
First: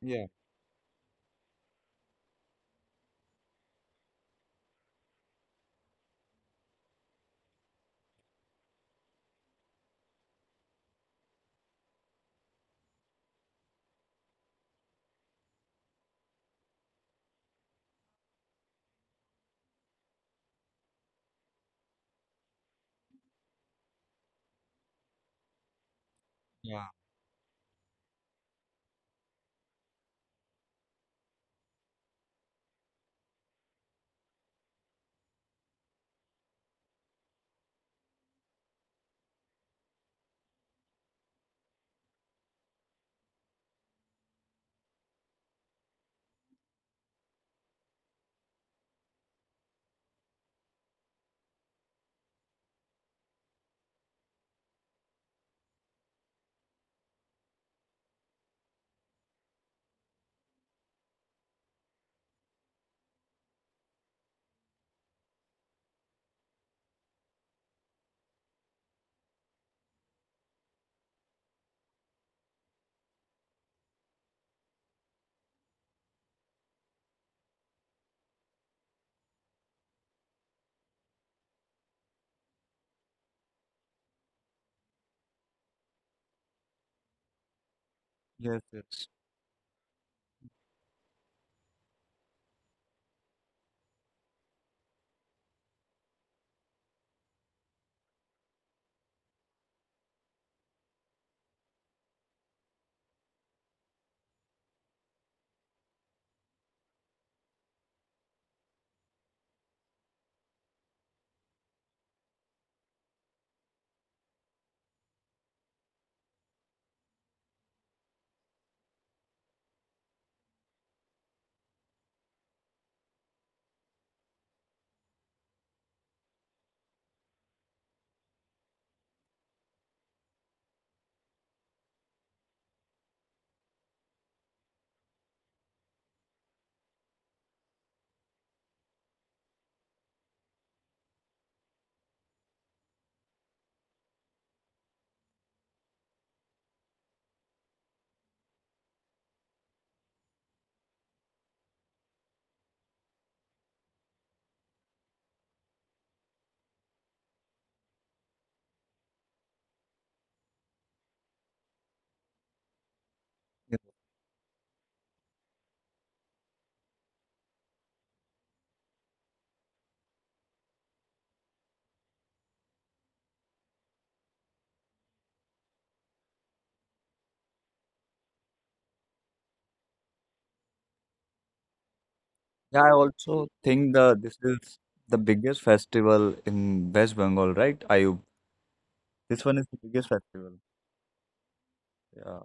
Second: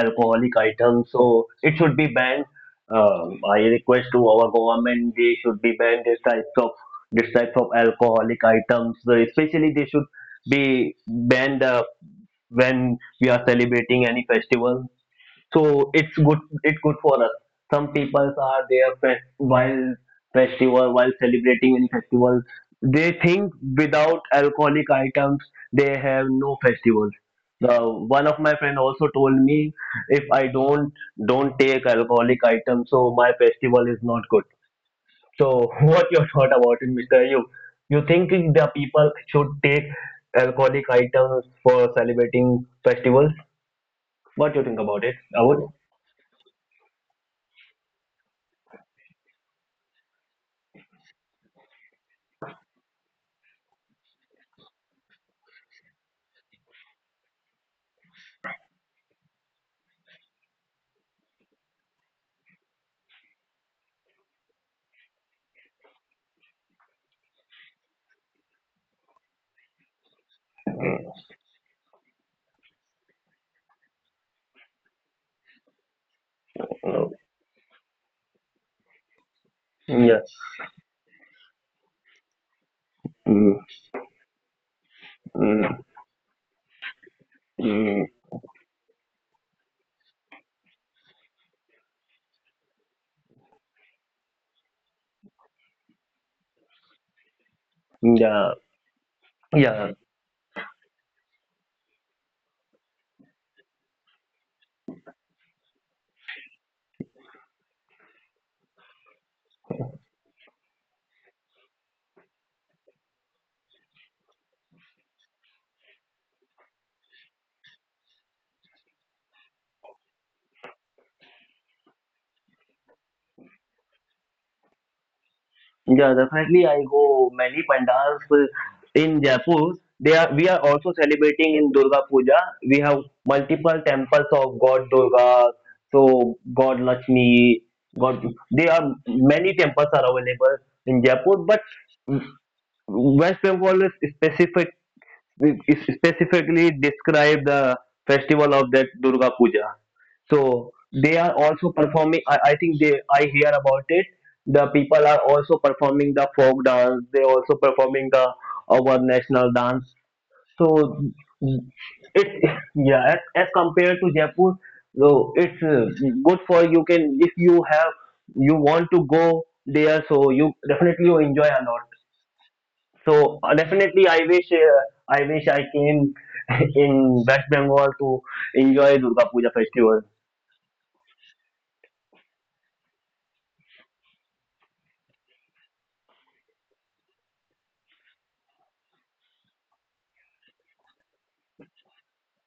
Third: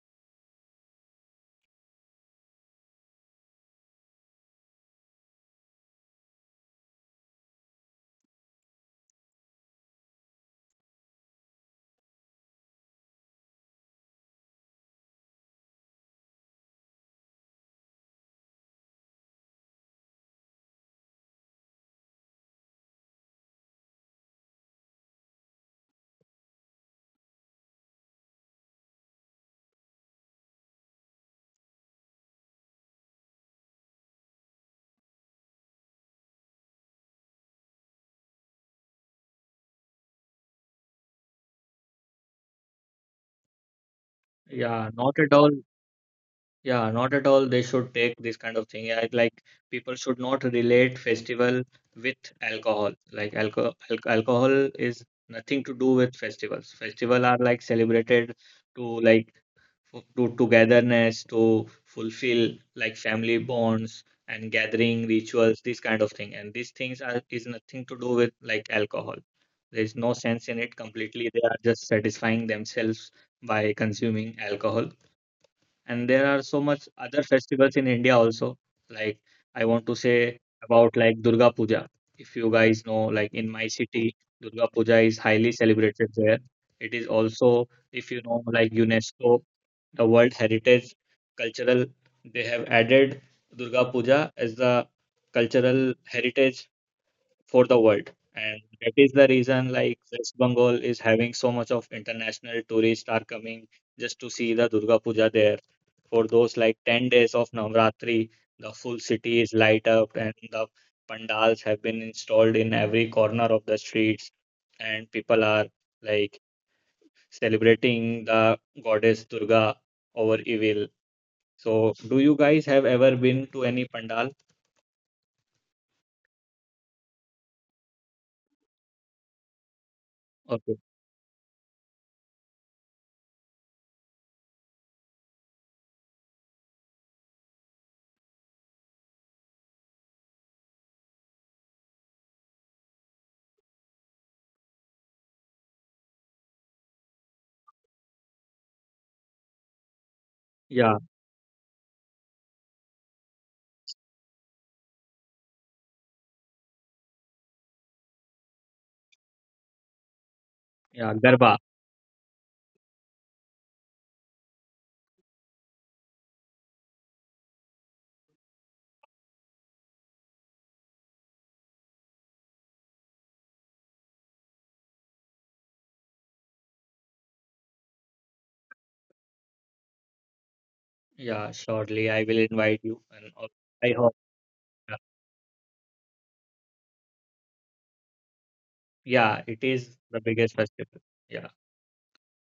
[SPEAKER 3] Yeah,
[SPEAKER 1] items, so it should be banned. I request to our government they should be banned this types of alcoholic items. So especially they should be banned when we are celebrating any festival, so it's good for us. Some people are there while celebrating any festival they think without alcoholic items they have no
[SPEAKER 3] yeah,
[SPEAKER 1] festivals. The one of my friend also told me if I don't take alcoholic items so my festival is not good. So what your thought about it, mr, you think the people should take alcoholic items for celebrating festivals, what do you think
[SPEAKER 2] yeah,
[SPEAKER 1] about it,
[SPEAKER 2] not at all.
[SPEAKER 1] Avod?
[SPEAKER 2] Yeah, not at all. They should take this kind of thing. Like people should not relate festival with alcohol. Alcohol is nothing to do with festivals. Festival are like celebrated to togetherness, to fulfill like family bonds and gathering rituals, this kind of thing. And these things are is nothing to do with like alcohol. There is no sense in it completely. They are just satisfying themselves by consuming alcohol, and there are so much other festivals in India also. Like I want to
[SPEAKER 1] Yeah.
[SPEAKER 2] say about like Durga Puja. If you guys know, like in
[SPEAKER 1] Mm,
[SPEAKER 2] my city, Durga Puja is highly
[SPEAKER 1] mm,
[SPEAKER 2] celebrated there. It is also,
[SPEAKER 1] mm,
[SPEAKER 2] if you know,
[SPEAKER 3] yes,
[SPEAKER 2] like
[SPEAKER 3] yes.
[SPEAKER 2] UNESCO, the World Heritage Cultural, they have added Durga Puja as the cultural heritage for the world.
[SPEAKER 1] yeah,
[SPEAKER 2] And that is the reason
[SPEAKER 1] yeah,
[SPEAKER 2] like West Bengal is having so much of international tourists are coming just to see the Durga Puja there. For those like 10 days of Navratri, the full city is light up, and the pandals have been installed in every corner of the streets, and people are like celebrating the goddess Durga over evil. So do you guys have ever been to any pandal?
[SPEAKER 1] yeah. Definitely, I go many pandals in Jaipur. They are. We are also
[SPEAKER 2] Okay.
[SPEAKER 1] celebrating in Durga Puja. We have multiple temples of God Durga, so God Lakshmi, God. There are many temples are available in Jaipur, but West Bengal is specific, we specifically describe the festival of that Durga Puja. So
[SPEAKER 2] Yeah,
[SPEAKER 1] they are also performing. I think they I hear about it. The people are also performing the folk dance. They also performing the our national dance. So
[SPEAKER 2] yeah, Garba.
[SPEAKER 1] it as
[SPEAKER 3] Yeah,
[SPEAKER 1] compared to Jaipur, so it's good for you can if you have you want to go there. So you definitely you enjoy a lot. So definitely, I wish I came in West Bengal to enjoy Durga Puja festival.
[SPEAKER 2] Yeah, shortly I will
[SPEAKER 3] yeah,
[SPEAKER 2] invite
[SPEAKER 3] I
[SPEAKER 2] you,
[SPEAKER 3] also think
[SPEAKER 2] I
[SPEAKER 3] the
[SPEAKER 2] hope.
[SPEAKER 3] this is
[SPEAKER 2] Yeah,
[SPEAKER 3] the biggest festival in West Bengal, right, Ayub? This
[SPEAKER 2] yeah,
[SPEAKER 3] one is
[SPEAKER 2] it
[SPEAKER 3] the
[SPEAKER 2] is
[SPEAKER 3] biggest
[SPEAKER 2] the
[SPEAKER 3] festival.
[SPEAKER 2] biggest festival. Yeah.
[SPEAKER 3] Yeah.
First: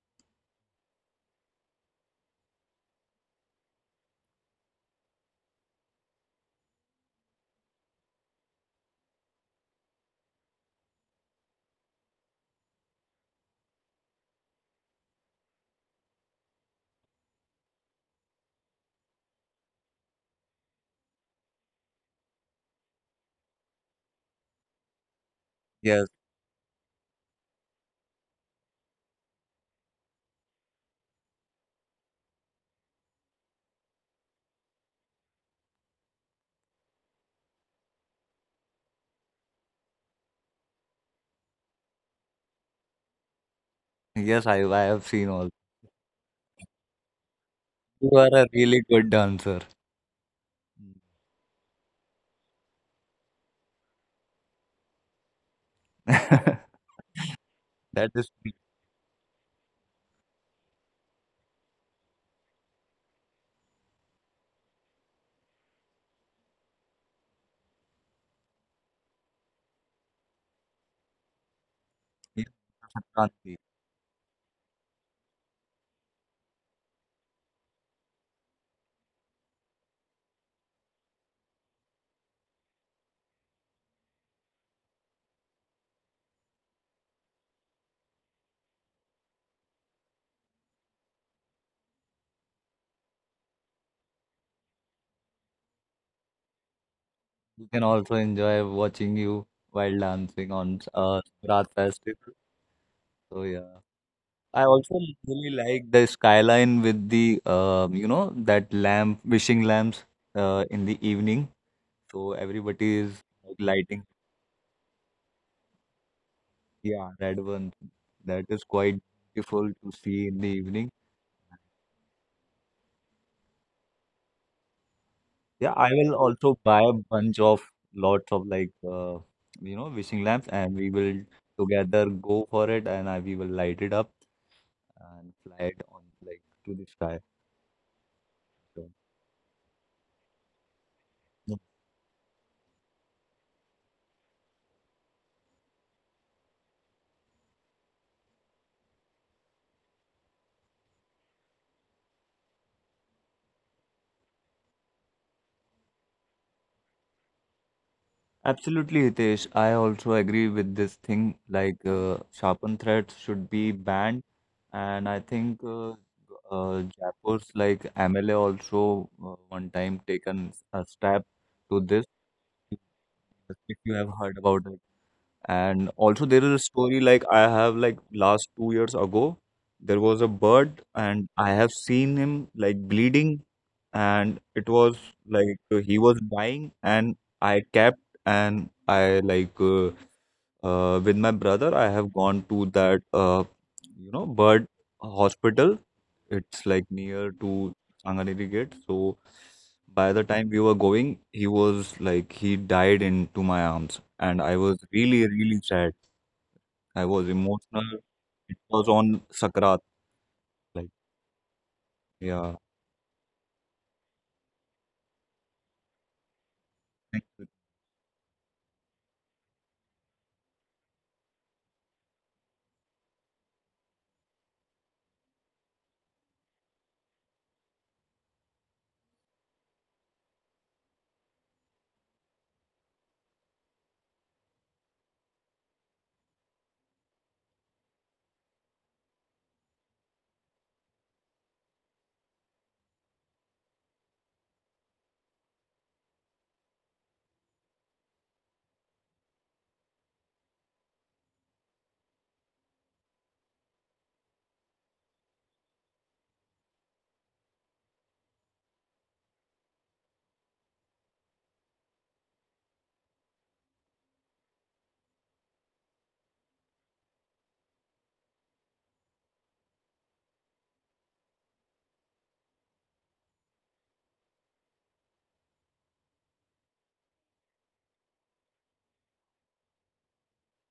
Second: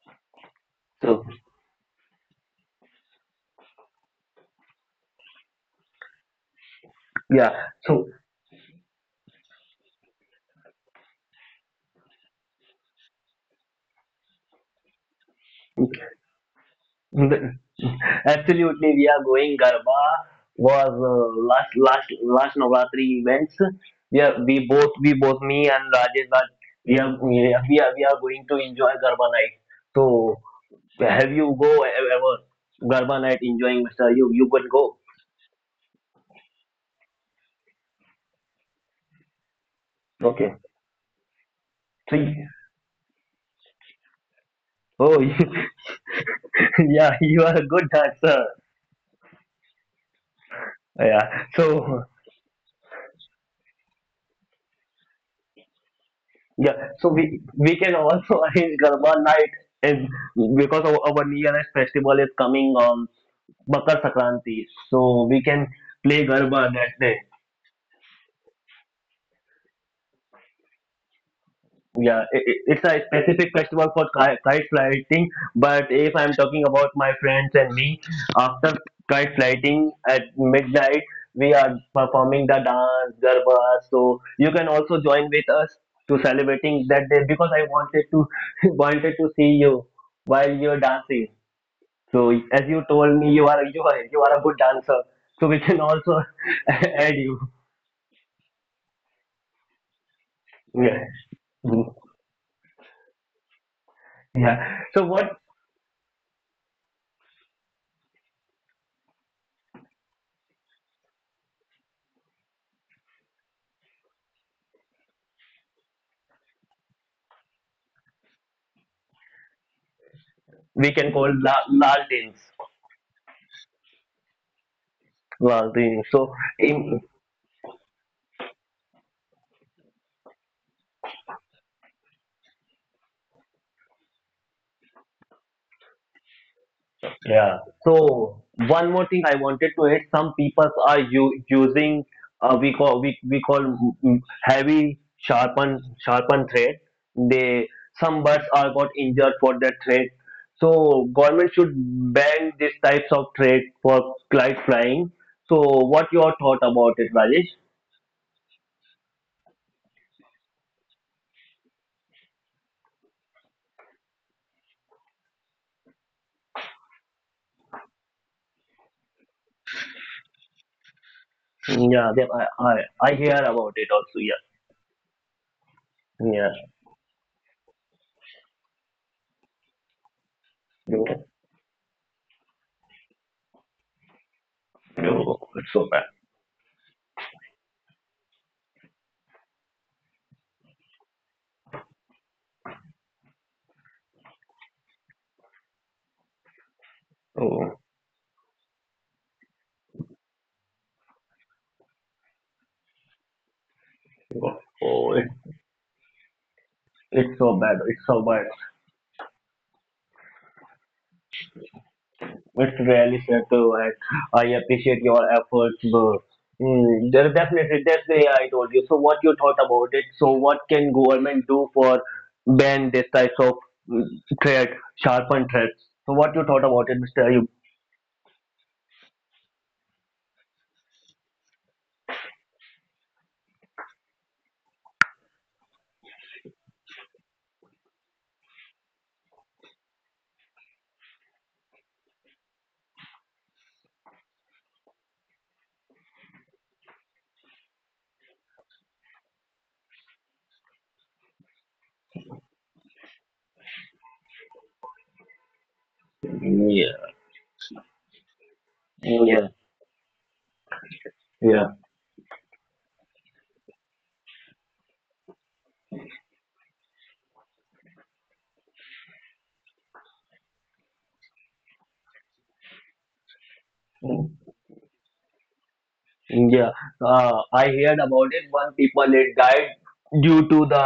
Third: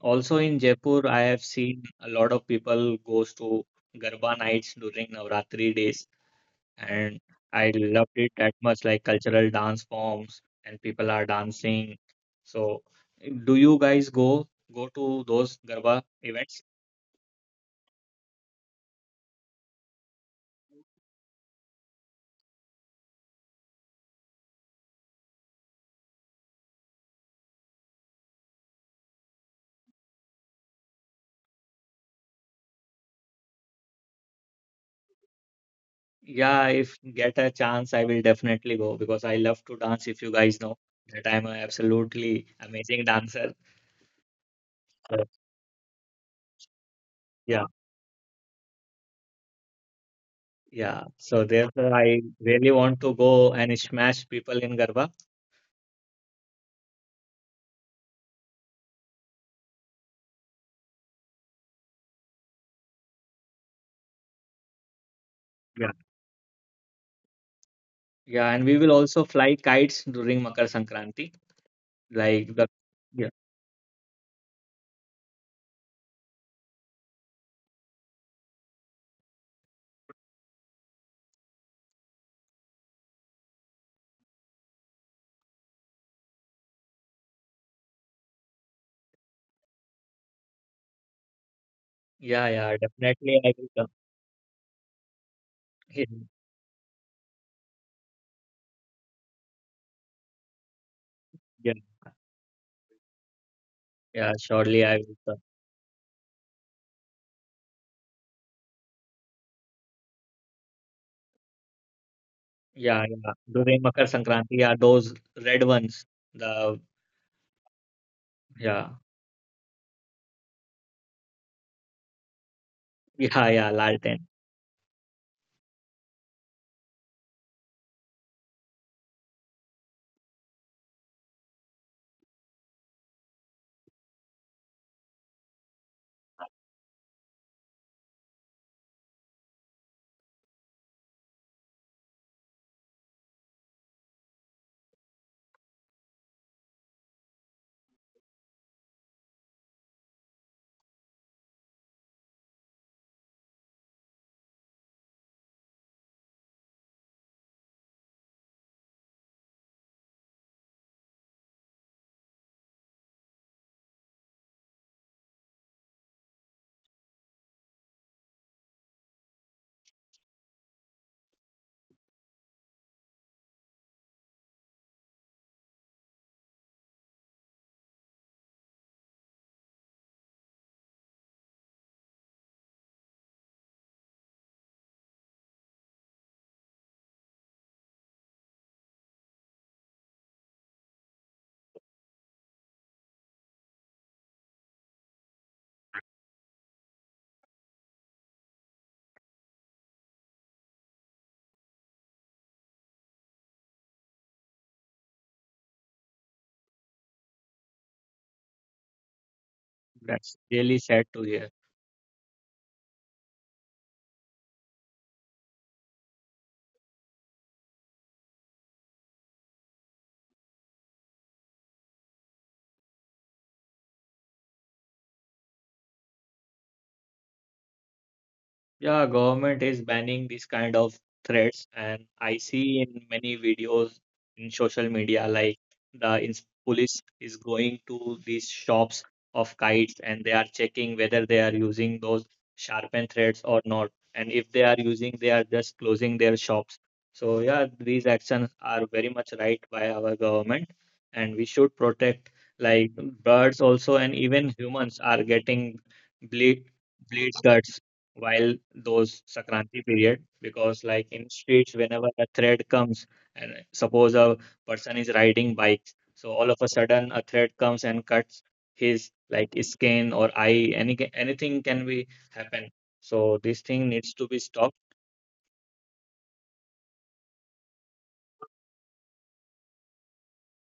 [SPEAKER 2] Also in Jaipur, I
[SPEAKER 1] So
[SPEAKER 2] have seen a lot of people goes to Garba nights during Navratri days, and
[SPEAKER 1] yeah,
[SPEAKER 2] I
[SPEAKER 1] so
[SPEAKER 2] loved it that much, like cultural dance forms and people are dancing. So, do you guys go to those Garba events?
[SPEAKER 1] the- absolutely, we are going Garba was last Navratri events. We both, me and
[SPEAKER 3] Yes,
[SPEAKER 1] Rajesh Raj, we are going to enjoy Garba night. So have you ever Garba night enjoying? Mister, you could go.
[SPEAKER 2] Yeah, if get a chance, I will definitely go because I love to dance. If you
[SPEAKER 1] Okay.
[SPEAKER 2] guys know that I'm an
[SPEAKER 1] See.
[SPEAKER 2] absolutely amazing dancer.
[SPEAKER 3] yes, I have
[SPEAKER 1] Oh,
[SPEAKER 2] So,
[SPEAKER 3] seen all.
[SPEAKER 1] Yeah, you are a
[SPEAKER 2] yeah,
[SPEAKER 1] good
[SPEAKER 3] You are
[SPEAKER 1] dancer.
[SPEAKER 3] a really good dancer. Mm.
[SPEAKER 2] yeah.
[SPEAKER 1] Yeah.
[SPEAKER 2] So therefore,
[SPEAKER 1] So
[SPEAKER 2] I really want to go and smash people in Garba.
[SPEAKER 1] yeah, so we can
[SPEAKER 3] That is
[SPEAKER 1] also arrange Garba night if because our nearest festival is coming on Makar Sankranti. So we can
[SPEAKER 2] Yeah,
[SPEAKER 1] play Garba that day.
[SPEAKER 2] yeah. And we will also fly kites during Makar Sankranti.
[SPEAKER 1] Yeah,
[SPEAKER 3] yeah,
[SPEAKER 2] Like the
[SPEAKER 1] it's a
[SPEAKER 2] yeah,
[SPEAKER 1] specific
[SPEAKER 3] Sankranti.
[SPEAKER 1] festival for kite flying. But if I'm talking about my friends and me, after kite flying at midnight, we are performing the dance Garba, so you can also join with us to celebrating that day, because I wanted to wanted to see you while you're dancing. So
[SPEAKER 2] yeah,
[SPEAKER 1] as
[SPEAKER 2] yeah.
[SPEAKER 1] you told me, you
[SPEAKER 2] Definitely, I
[SPEAKER 1] are
[SPEAKER 2] will
[SPEAKER 1] you
[SPEAKER 2] come.
[SPEAKER 1] are you are a good dancer, so we can
[SPEAKER 2] Yeah,
[SPEAKER 1] also add you.
[SPEAKER 3] You can also enjoy watching you while dancing on
[SPEAKER 1] Yeah.
[SPEAKER 3] Raat
[SPEAKER 2] yeah.
[SPEAKER 1] Mm.
[SPEAKER 3] Festival. So yeah,
[SPEAKER 2] Yeah,
[SPEAKER 3] I
[SPEAKER 1] yeah
[SPEAKER 2] surely,
[SPEAKER 1] so
[SPEAKER 2] I
[SPEAKER 3] also
[SPEAKER 2] will
[SPEAKER 1] what
[SPEAKER 2] come.
[SPEAKER 3] really like the skyline with the you know that lamp, wishing lamps in the evening. So everybody
[SPEAKER 2] Yeah,
[SPEAKER 3] is
[SPEAKER 2] yeah.
[SPEAKER 3] like,
[SPEAKER 2] During Makar
[SPEAKER 3] lighting,
[SPEAKER 2] Sankranti, yeah, those red ones. The
[SPEAKER 3] yeah, red one. That is
[SPEAKER 2] yeah,
[SPEAKER 3] quite beautiful to see in the
[SPEAKER 1] we
[SPEAKER 3] evening.
[SPEAKER 1] can call lal dance.
[SPEAKER 2] yeah, yeah. Lal.
[SPEAKER 1] well,
[SPEAKER 3] Yeah, I
[SPEAKER 1] the,
[SPEAKER 3] will
[SPEAKER 1] so
[SPEAKER 3] also buy
[SPEAKER 1] in,
[SPEAKER 3] a bunch of lots of like you know wishing lamps, and we will together go for it, and we will light it up and fly it on like to the sky.
[SPEAKER 1] yeah. So one
[SPEAKER 3] So,
[SPEAKER 1] more thing I wanted to add: some people are
[SPEAKER 3] yeah.
[SPEAKER 1] using we call we call heavy sharpened thread. They Some birds are got injured for that thread. So government should ban these types of thread for kite flying. So what your thought about it, Rajesh?
[SPEAKER 3] Absolutely, Hitesh. I also agree with this thing. Like sharpened threads should be banned, and I think Jaipur's like MLA also one time taken a step
[SPEAKER 1] Mm.
[SPEAKER 3] to
[SPEAKER 1] Yeah,
[SPEAKER 3] this.
[SPEAKER 1] then I hear about it
[SPEAKER 3] If you
[SPEAKER 1] also.
[SPEAKER 3] have heard about it. And also
[SPEAKER 1] Yeah,
[SPEAKER 3] there is a story like I have like last 2 years ago, there was a bird,
[SPEAKER 1] yeah.
[SPEAKER 3] and I have seen him like bleeding, and it was
[SPEAKER 1] Oh, it's
[SPEAKER 3] like
[SPEAKER 1] so bad.
[SPEAKER 3] he was dying, and I kept and I like with my brother, I have gone to that you know bird hospital. It's like near
[SPEAKER 1] Oh.
[SPEAKER 3] to Sanganeri gate. So by the time we were going, he was like he died into my arms, and I was
[SPEAKER 1] Oh.
[SPEAKER 3] really really sad. I
[SPEAKER 1] It's
[SPEAKER 3] was
[SPEAKER 1] so bad. It's
[SPEAKER 3] emotional.
[SPEAKER 1] so bad.
[SPEAKER 3] It was on Sakrat.
[SPEAKER 2] That's really
[SPEAKER 3] Like
[SPEAKER 2] sad to hear.
[SPEAKER 3] yeah,
[SPEAKER 1] It's really sad too, and I appreciate your efforts, bro. Mm, there
[SPEAKER 3] thank you.
[SPEAKER 1] definitely that's the way I told you. So what you thought about it? So what can government do for ban this types of mm, threat, sharpened threats? So what you thought about it, Mister Ayub?
[SPEAKER 2] Yeah, government is banning these kind of threats, and I see in many videos in social media like the ins police is going to these shops of kites, and they are checking whether they are using those sharpened threads or not. And if they are using, they are just closing their shops. So yeah, these actions are very much right by our government, and we should protect like birds also, and even humans are getting bleed
[SPEAKER 1] Yeah,
[SPEAKER 2] bleed cuts while those
[SPEAKER 1] yeah,
[SPEAKER 2] Sakranti period, because like in
[SPEAKER 1] yeah.
[SPEAKER 2] streets whenever a threat comes and suppose a person is riding bikes, so all of a sudden a threat comes and cuts his like skin or eye, any anything can be happen, so this thing needs to be stopped.
[SPEAKER 1] Yeah, I heard about it. One people it died due to the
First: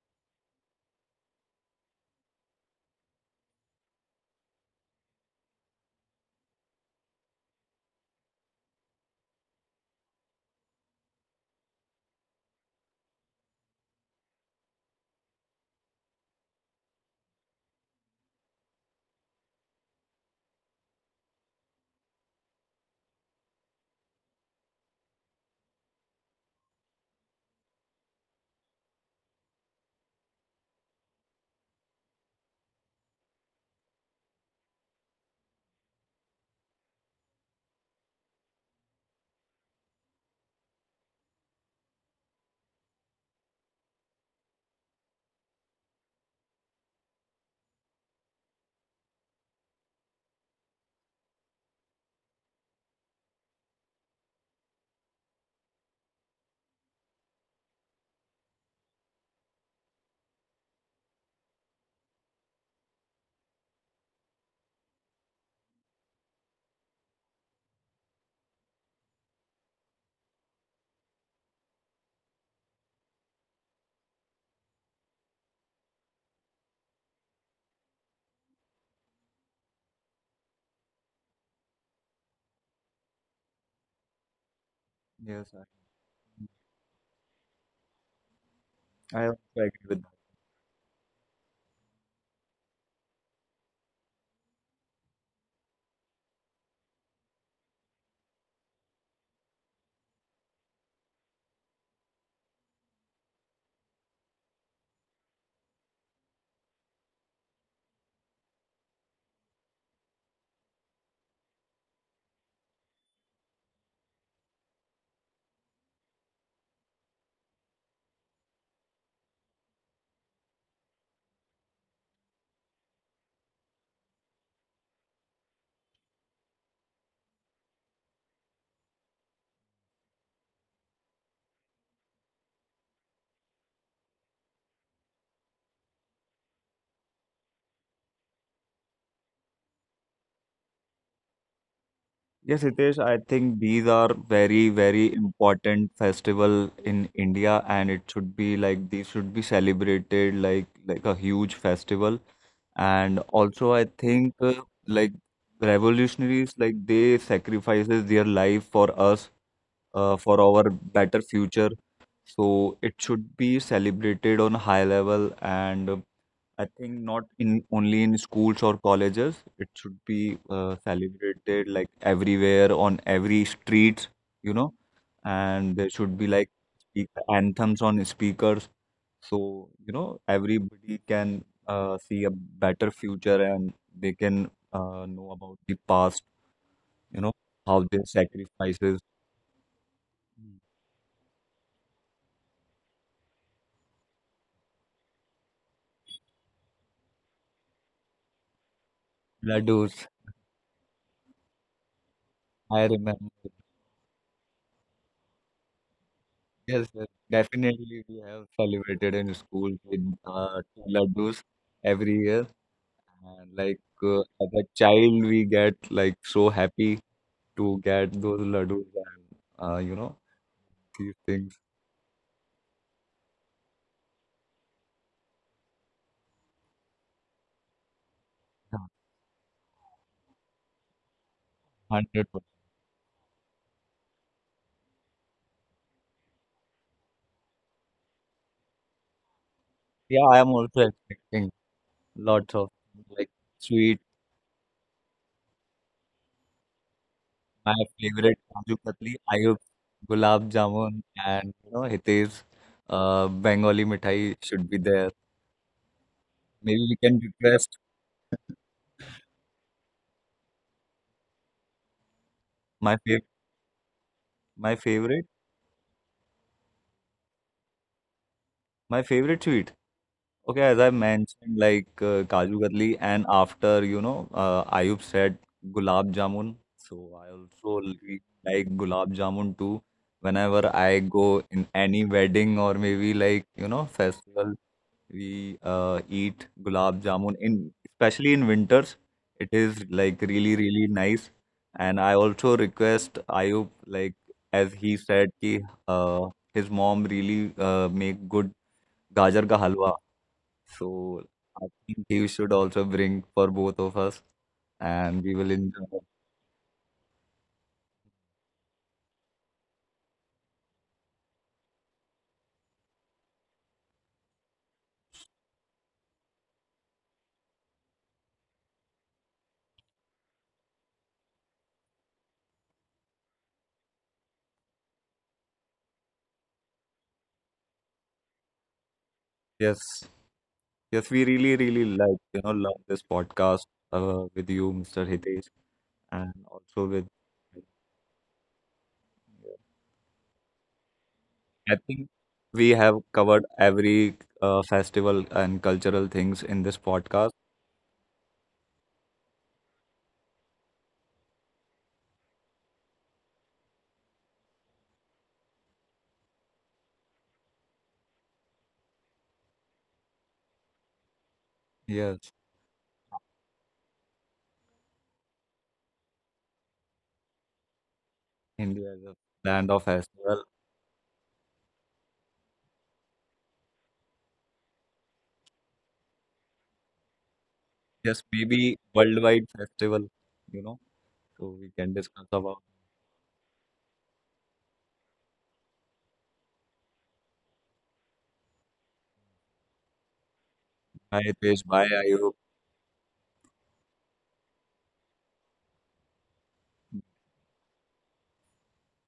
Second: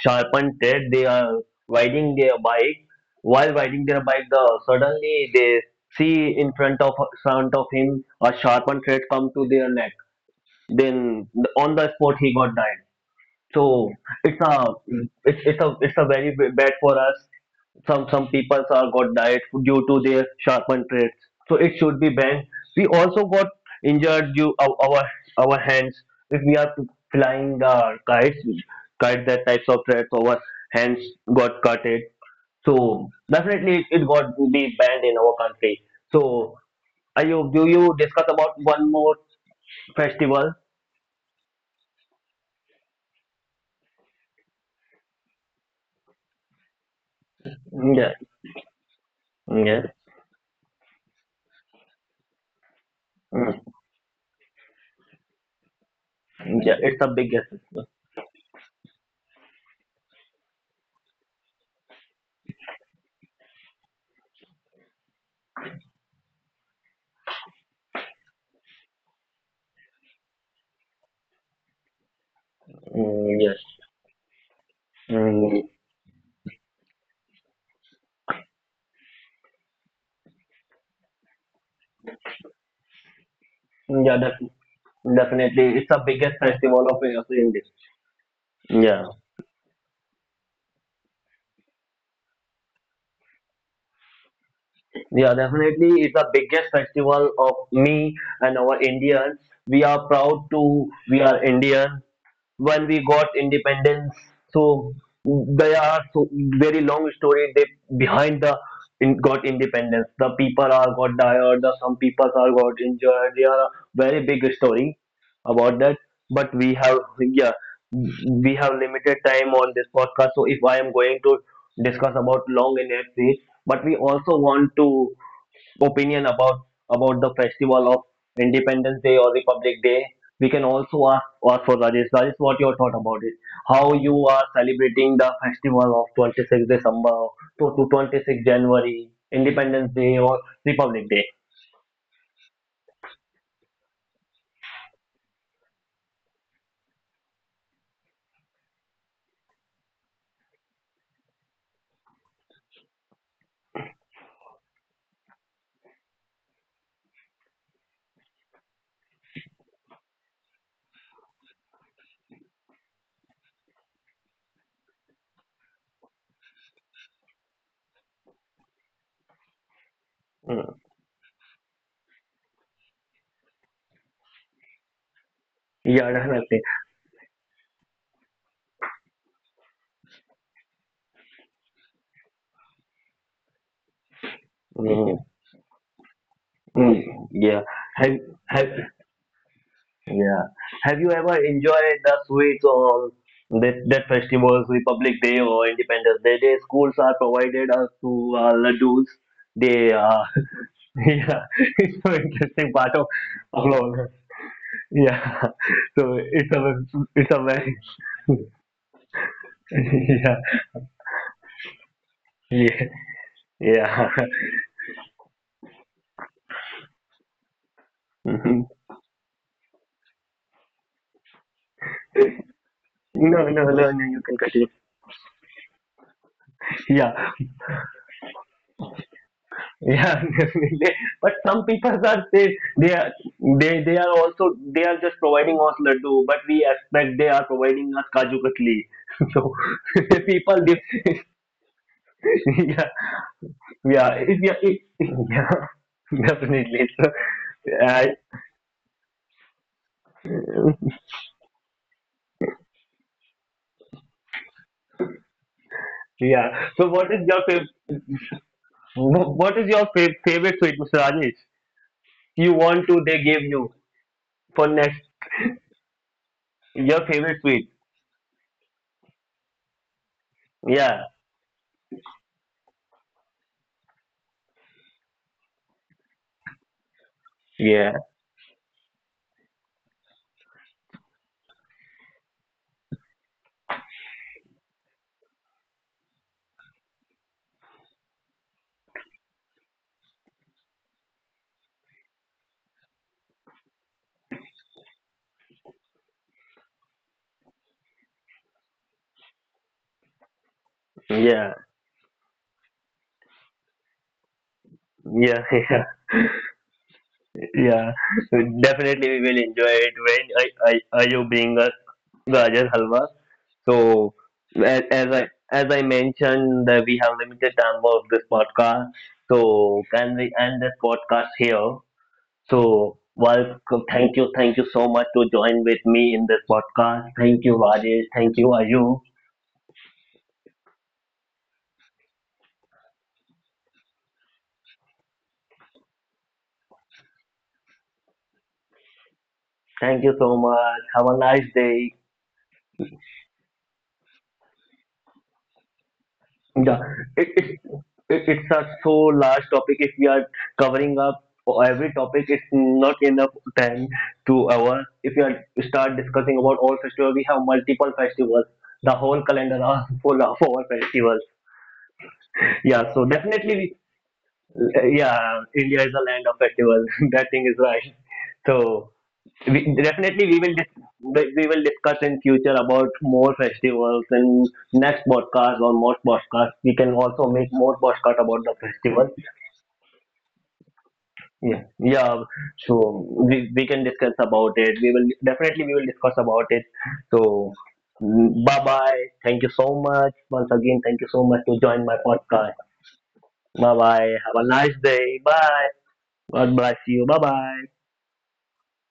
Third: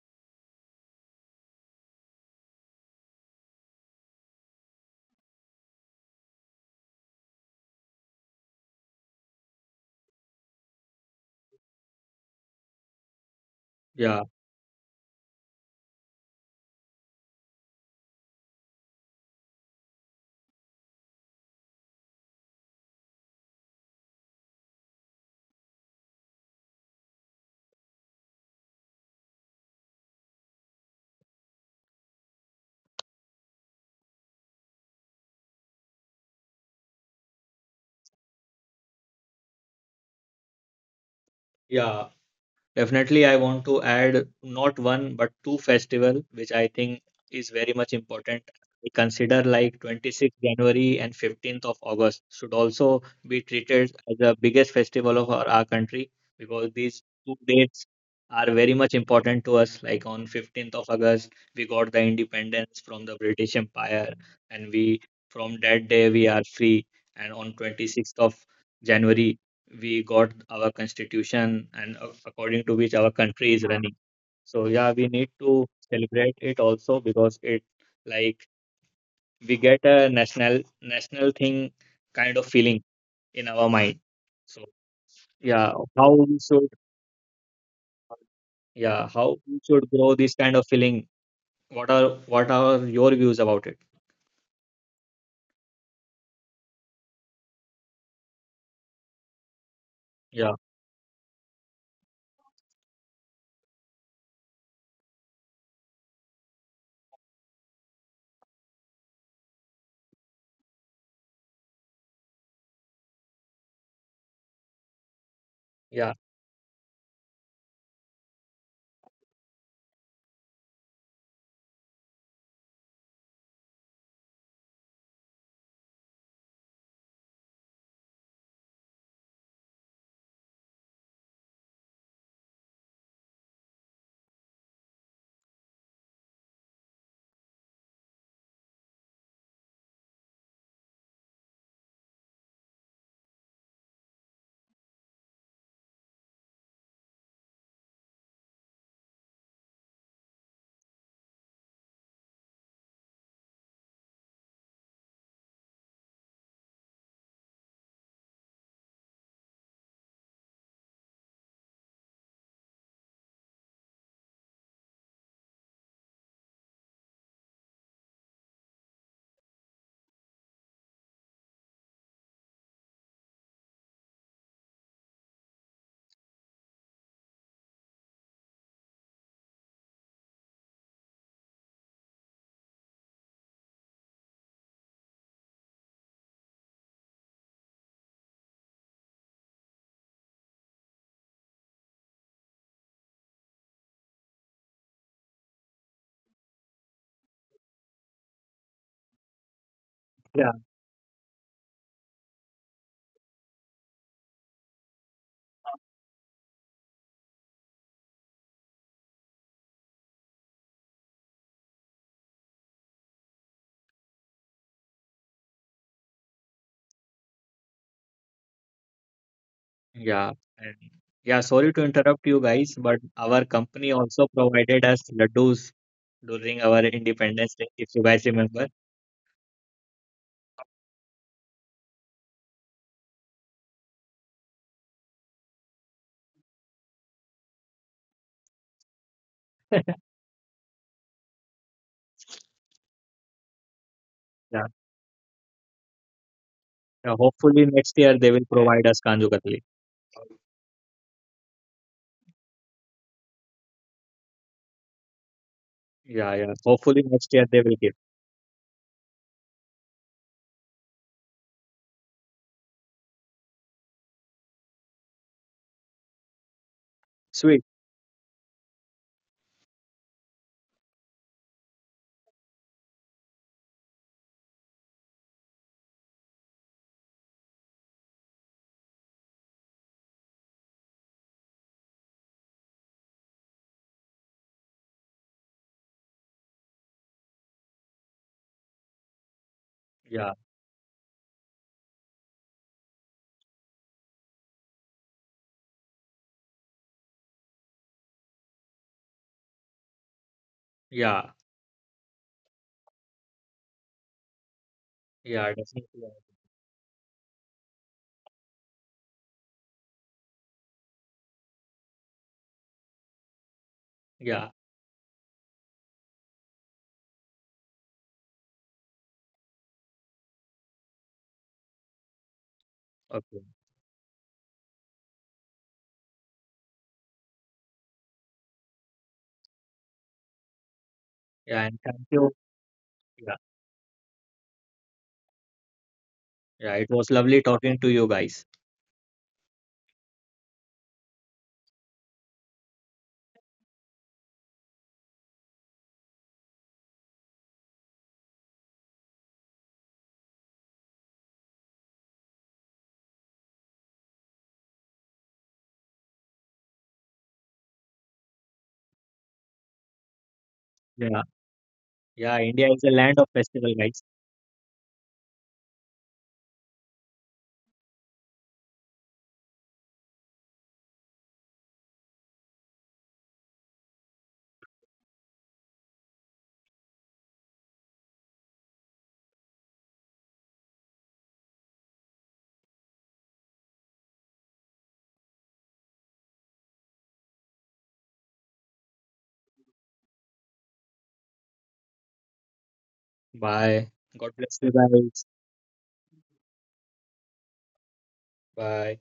[SPEAKER 1] sharpened thread. They are riding their bike. While riding their bike, the suddenly they see in front of him a sharpened thread come to their neck. Then on the spot he got died. So
[SPEAKER 2] Yeah,
[SPEAKER 1] it's a it's a very bad for us. Some people are got died due to their sharpened trades. So it should be banned. We also got injured due our hands if we are flying the kites, kite that types of threads. Our hands got cutted. So definitely got to be banned in our country. So Ayub, do you discuss about one more festival?
[SPEAKER 2] yeah, definitely, I want to add not one but two festival, which I think is very much
[SPEAKER 1] Yeah,
[SPEAKER 2] important. We consider like
[SPEAKER 1] yeah,
[SPEAKER 2] 26th January and 15th of August should also be
[SPEAKER 1] Mm.
[SPEAKER 2] treated as the biggest festival of our country, because
[SPEAKER 1] Yeah. It's
[SPEAKER 2] these
[SPEAKER 1] a big
[SPEAKER 2] two
[SPEAKER 1] festival.
[SPEAKER 2] dates are very much important to us. Like on 15th of August, we got the independence from the British Empire, and we from that day we are free. And on 26th of January, we got our constitution, and a- according to which our
[SPEAKER 1] Mm,
[SPEAKER 2] country
[SPEAKER 1] yes.
[SPEAKER 2] is running. So yeah, we need to
[SPEAKER 1] Mm,
[SPEAKER 2] celebrate it also because it like we get a national thing kind of feeling in our mind.
[SPEAKER 1] yeah, that.
[SPEAKER 2] So
[SPEAKER 3] Yes,
[SPEAKER 2] yeah,
[SPEAKER 1] Definitely, it's the
[SPEAKER 2] how
[SPEAKER 1] biggest
[SPEAKER 2] we should
[SPEAKER 1] festival of India. Yeah,
[SPEAKER 2] yeah
[SPEAKER 3] I also
[SPEAKER 2] how we
[SPEAKER 3] agree
[SPEAKER 2] should
[SPEAKER 3] with.
[SPEAKER 2] grow this kind of feeling. What are your views about it?
[SPEAKER 1] yeah, definitely, it's the biggest festival of me and our Indians. We are proud
[SPEAKER 2] Yeah,
[SPEAKER 1] to we are Indian. When we got independence, so they are so very long story they behind the got independence, the people are got tired, the some people are got injured, they are a very big story about that.
[SPEAKER 2] yeah,
[SPEAKER 1] But we have, yeah, we have limited time on this podcast, so if I am going to discuss about long in history, but we also want to opinion about the festival of Independence Day or Republic Day, we can also ask, ask for Rajesh. Rajesh, what your thought about it? How you are celebrating the festival of 26th December to 26th January, Independence Day or Republic Day?
[SPEAKER 3] Yes, Hitesh, I think these are very, very important festival in India, and it should be like these should be celebrated like a huge festival. And also, I think like revolutionaries, like they sacrifices their life for us, for our better future. So it should be celebrated on high level, and I think not in only in schools or colleges. It should be
[SPEAKER 1] Mm.
[SPEAKER 3] celebrated like everywhere on every street, you know, and there
[SPEAKER 1] Yeah,
[SPEAKER 3] should be like
[SPEAKER 1] definitely.
[SPEAKER 3] speak anthems on speakers, so you know everybody can see a better future, and they can
[SPEAKER 1] Mm.
[SPEAKER 3] know about the past, you know,
[SPEAKER 1] Mm. Yeah.
[SPEAKER 3] how their
[SPEAKER 1] Have, have,
[SPEAKER 3] sacrifices,
[SPEAKER 1] yeah.
[SPEAKER 3] mm,
[SPEAKER 1] Have you ever enjoyed the sweets on that festivals, Republic Day or Independence Day? They schools are provided us to laddus. They
[SPEAKER 3] laddus.
[SPEAKER 2] yeah.
[SPEAKER 1] yeah, it's an interesting
[SPEAKER 3] I
[SPEAKER 1] part of
[SPEAKER 3] remember.
[SPEAKER 1] upload. Yeah, so
[SPEAKER 3] Yes, yes,
[SPEAKER 1] it's a very
[SPEAKER 3] definitely. We have celebrated in school with
[SPEAKER 1] yeah
[SPEAKER 3] two laddus every year,
[SPEAKER 1] yeah
[SPEAKER 3] and like
[SPEAKER 1] yeah.
[SPEAKER 3] as a child, we get like so happy to get those
[SPEAKER 1] Mhm.
[SPEAKER 3] laddus and you know
[SPEAKER 2] Yeah, and
[SPEAKER 3] these
[SPEAKER 2] yeah,
[SPEAKER 3] things.
[SPEAKER 2] sorry to interrupt you guys, but our
[SPEAKER 1] No, no, no,
[SPEAKER 2] company
[SPEAKER 1] no. You
[SPEAKER 2] also
[SPEAKER 1] can continue.
[SPEAKER 2] provided us laddus during our
[SPEAKER 1] Yeah.
[SPEAKER 2] Independence Day, if you guys remember.
[SPEAKER 3] Yeah,
[SPEAKER 1] Yeah, definitely. But some people are
[SPEAKER 3] 100%.
[SPEAKER 1] they are they are also they are just providing us laddu, but we expect they are providing us kaju katli. So
[SPEAKER 3] Yeah, I am
[SPEAKER 1] people,
[SPEAKER 3] also
[SPEAKER 1] they,
[SPEAKER 3] expecting lots of
[SPEAKER 1] yeah,
[SPEAKER 3] like sweet.
[SPEAKER 1] yeah, it, yeah,
[SPEAKER 2] Yeah,
[SPEAKER 1] it, yeah, definitely. So,
[SPEAKER 2] yeah, hopefully
[SPEAKER 3] My
[SPEAKER 2] next
[SPEAKER 1] I,
[SPEAKER 2] year they
[SPEAKER 3] favorite
[SPEAKER 2] will
[SPEAKER 3] Kaju
[SPEAKER 2] provide us
[SPEAKER 3] Katli,
[SPEAKER 2] Kanju
[SPEAKER 3] Ayub,
[SPEAKER 2] Katli.
[SPEAKER 3] Gulab Jamun, and you know Hitesh, Bengali mithai should be there.
[SPEAKER 2] Yeah,
[SPEAKER 1] yeah.
[SPEAKER 2] yeah,
[SPEAKER 3] Maybe
[SPEAKER 1] So
[SPEAKER 3] we
[SPEAKER 2] hopefully
[SPEAKER 1] what
[SPEAKER 3] can
[SPEAKER 1] is
[SPEAKER 2] next
[SPEAKER 1] your
[SPEAKER 2] year they
[SPEAKER 3] request
[SPEAKER 2] will give.
[SPEAKER 1] what is your favorite sweet, Mr. Rajesh? You want
[SPEAKER 3] my
[SPEAKER 1] to
[SPEAKER 3] fav
[SPEAKER 1] they give you for
[SPEAKER 3] my
[SPEAKER 1] next
[SPEAKER 3] favorite.
[SPEAKER 1] your favorite
[SPEAKER 2] Sweet.
[SPEAKER 1] sweet?
[SPEAKER 3] My favorite sweet. Okay, as I
[SPEAKER 1] Yeah,
[SPEAKER 3] mentioned, like Kaju Katli, and after you know, Ayub said Gulab Jamun. So I also
[SPEAKER 1] yeah,
[SPEAKER 3] really like Gulab Jamun too. Whenever I go in any wedding or maybe like you know festival, we eat Gulab Jamun. In especially in winters, it is like
[SPEAKER 2] Yeah,
[SPEAKER 3] really really nice. And I also request Ayub, like as he said, ki uh, his mom really make good gajar ka halwa. So
[SPEAKER 2] yeah,
[SPEAKER 1] yeah,
[SPEAKER 3] I think you should also bring for both of us, and we
[SPEAKER 1] yeah.
[SPEAKER 3] will
[SPEAKER 2] yeah,
[SPEAKER 1] yeah.
[SPEAKER 3] enjoy.
[SPEAKER 2] definitely.
[SPEAKER 1] Yeah, so, definitely we will enjoy it when I you bring us gajar halwa. So
[SPEAKER 2] Yeah,
[SPEAKER 1] as I as I mentioned that we have limited time of this podcast. So can we end this podcast here? So
[SPEAKER 2] okay.
[SPEAKER 1] well, thank you so much to join with me in this podcast. Thank you, Rajesh. Thank you, Ayu.
[SPEAKER 3] Yes, yes, we really,
[SPEAKER 2] Yeah,
[SPEAKER 3] really
[SPEAKER 2] and thank
[SPEAKER 3] like,
[SPEAKER 2] you.
[SPEAKER 3] you know, love this
[SPEAKER 2] Yeah,
[SPEAKER 3] podcast with you, Mr. Hitesh, and
[SPEAKER 2] yeah,
[SPEAKER 3] also
[SPEAKER 2] it
[SPEAKER 3] with.
[SPEAKER 2] was lovely talking to you guys.
[SPEAKER 1] Thank you so much. Have a nice
[SPEAKER 3] I
[SPEAKER 1] day.
[SPEAKER 3] think we have covered every festival and cultural things in this
[SPEAKER 1] Yeah,
[SPEAKER 3] podcast.
[SPEAKER 1] it, it, it's a so large topic. If we are covering up every topic, it's not enough time to hours. If you are start discussing about all festivals, we have multiple festivals. The whole calendar are full of all
[SPEAKER 2] Yeah,
[SPEAKER 1] festivals.
[SPEAKER 3] Yes,
[SPEAKER 2] yeah, India is a
[SPEAKER 1] Yeah, so
[SPEAKER 2] land of
[SPEAKER 1] definitely,
[SPEAKER 2] festival,
[SPEAKER 1] we,
[SPEAKER 2] guys.
[SPEAKER 1] yeah, India is a land of festivals. That thing is right.
[SPEAKER 3] India is
[SPEAKER 1] So
[SPEAKER 3] a land of
[SPEAKER 1] we,
[SPEAKER 3] festival.
[SPEAKER 1] definitely we will we will discuss in future about more festivals, and next podcast or more podcast we can also make more
[SPEAKER 3] Yes,
[SPEAKER 1] podcast about the
[SPEAKER 3] maybe
[SPEAKER 1] festival.
[SPEAKER 3] worldwide festival, you know, so we
[SPEAKER 1] Yeah,
[SPEAKER 3] can discuss
[SPEAKER 1] yeah,
[SPEAKER 3] about.
[SPEAKER 1] so we can discuss about it, we will definitely we will discuss about it. So bye bye, thank you so much once again, thank
[SPEAKER 3] Hi,
[SPEAKER 1] you so much
[SPEAKER 3] Hitesh.
[SPEAKER 1] to
[SPEAKER 3] Bye,
[SPEAKER 1] join my
[SPEAKER 3] Ayub.
[SPEAKER 1] podcast. Bye
[SPEAKER 2] Bye.
[SPEAKER 1] bye,
[SPEAKER 2] God
[SPEAKER 1] have a
[SPEAKER 2] bless you
[SPEAKER 1] nice day,
[SPEAKER 2] guys.
[SPEAKER 1] bye. God bless you, bye bye.
[SPEAKER 2] Bye.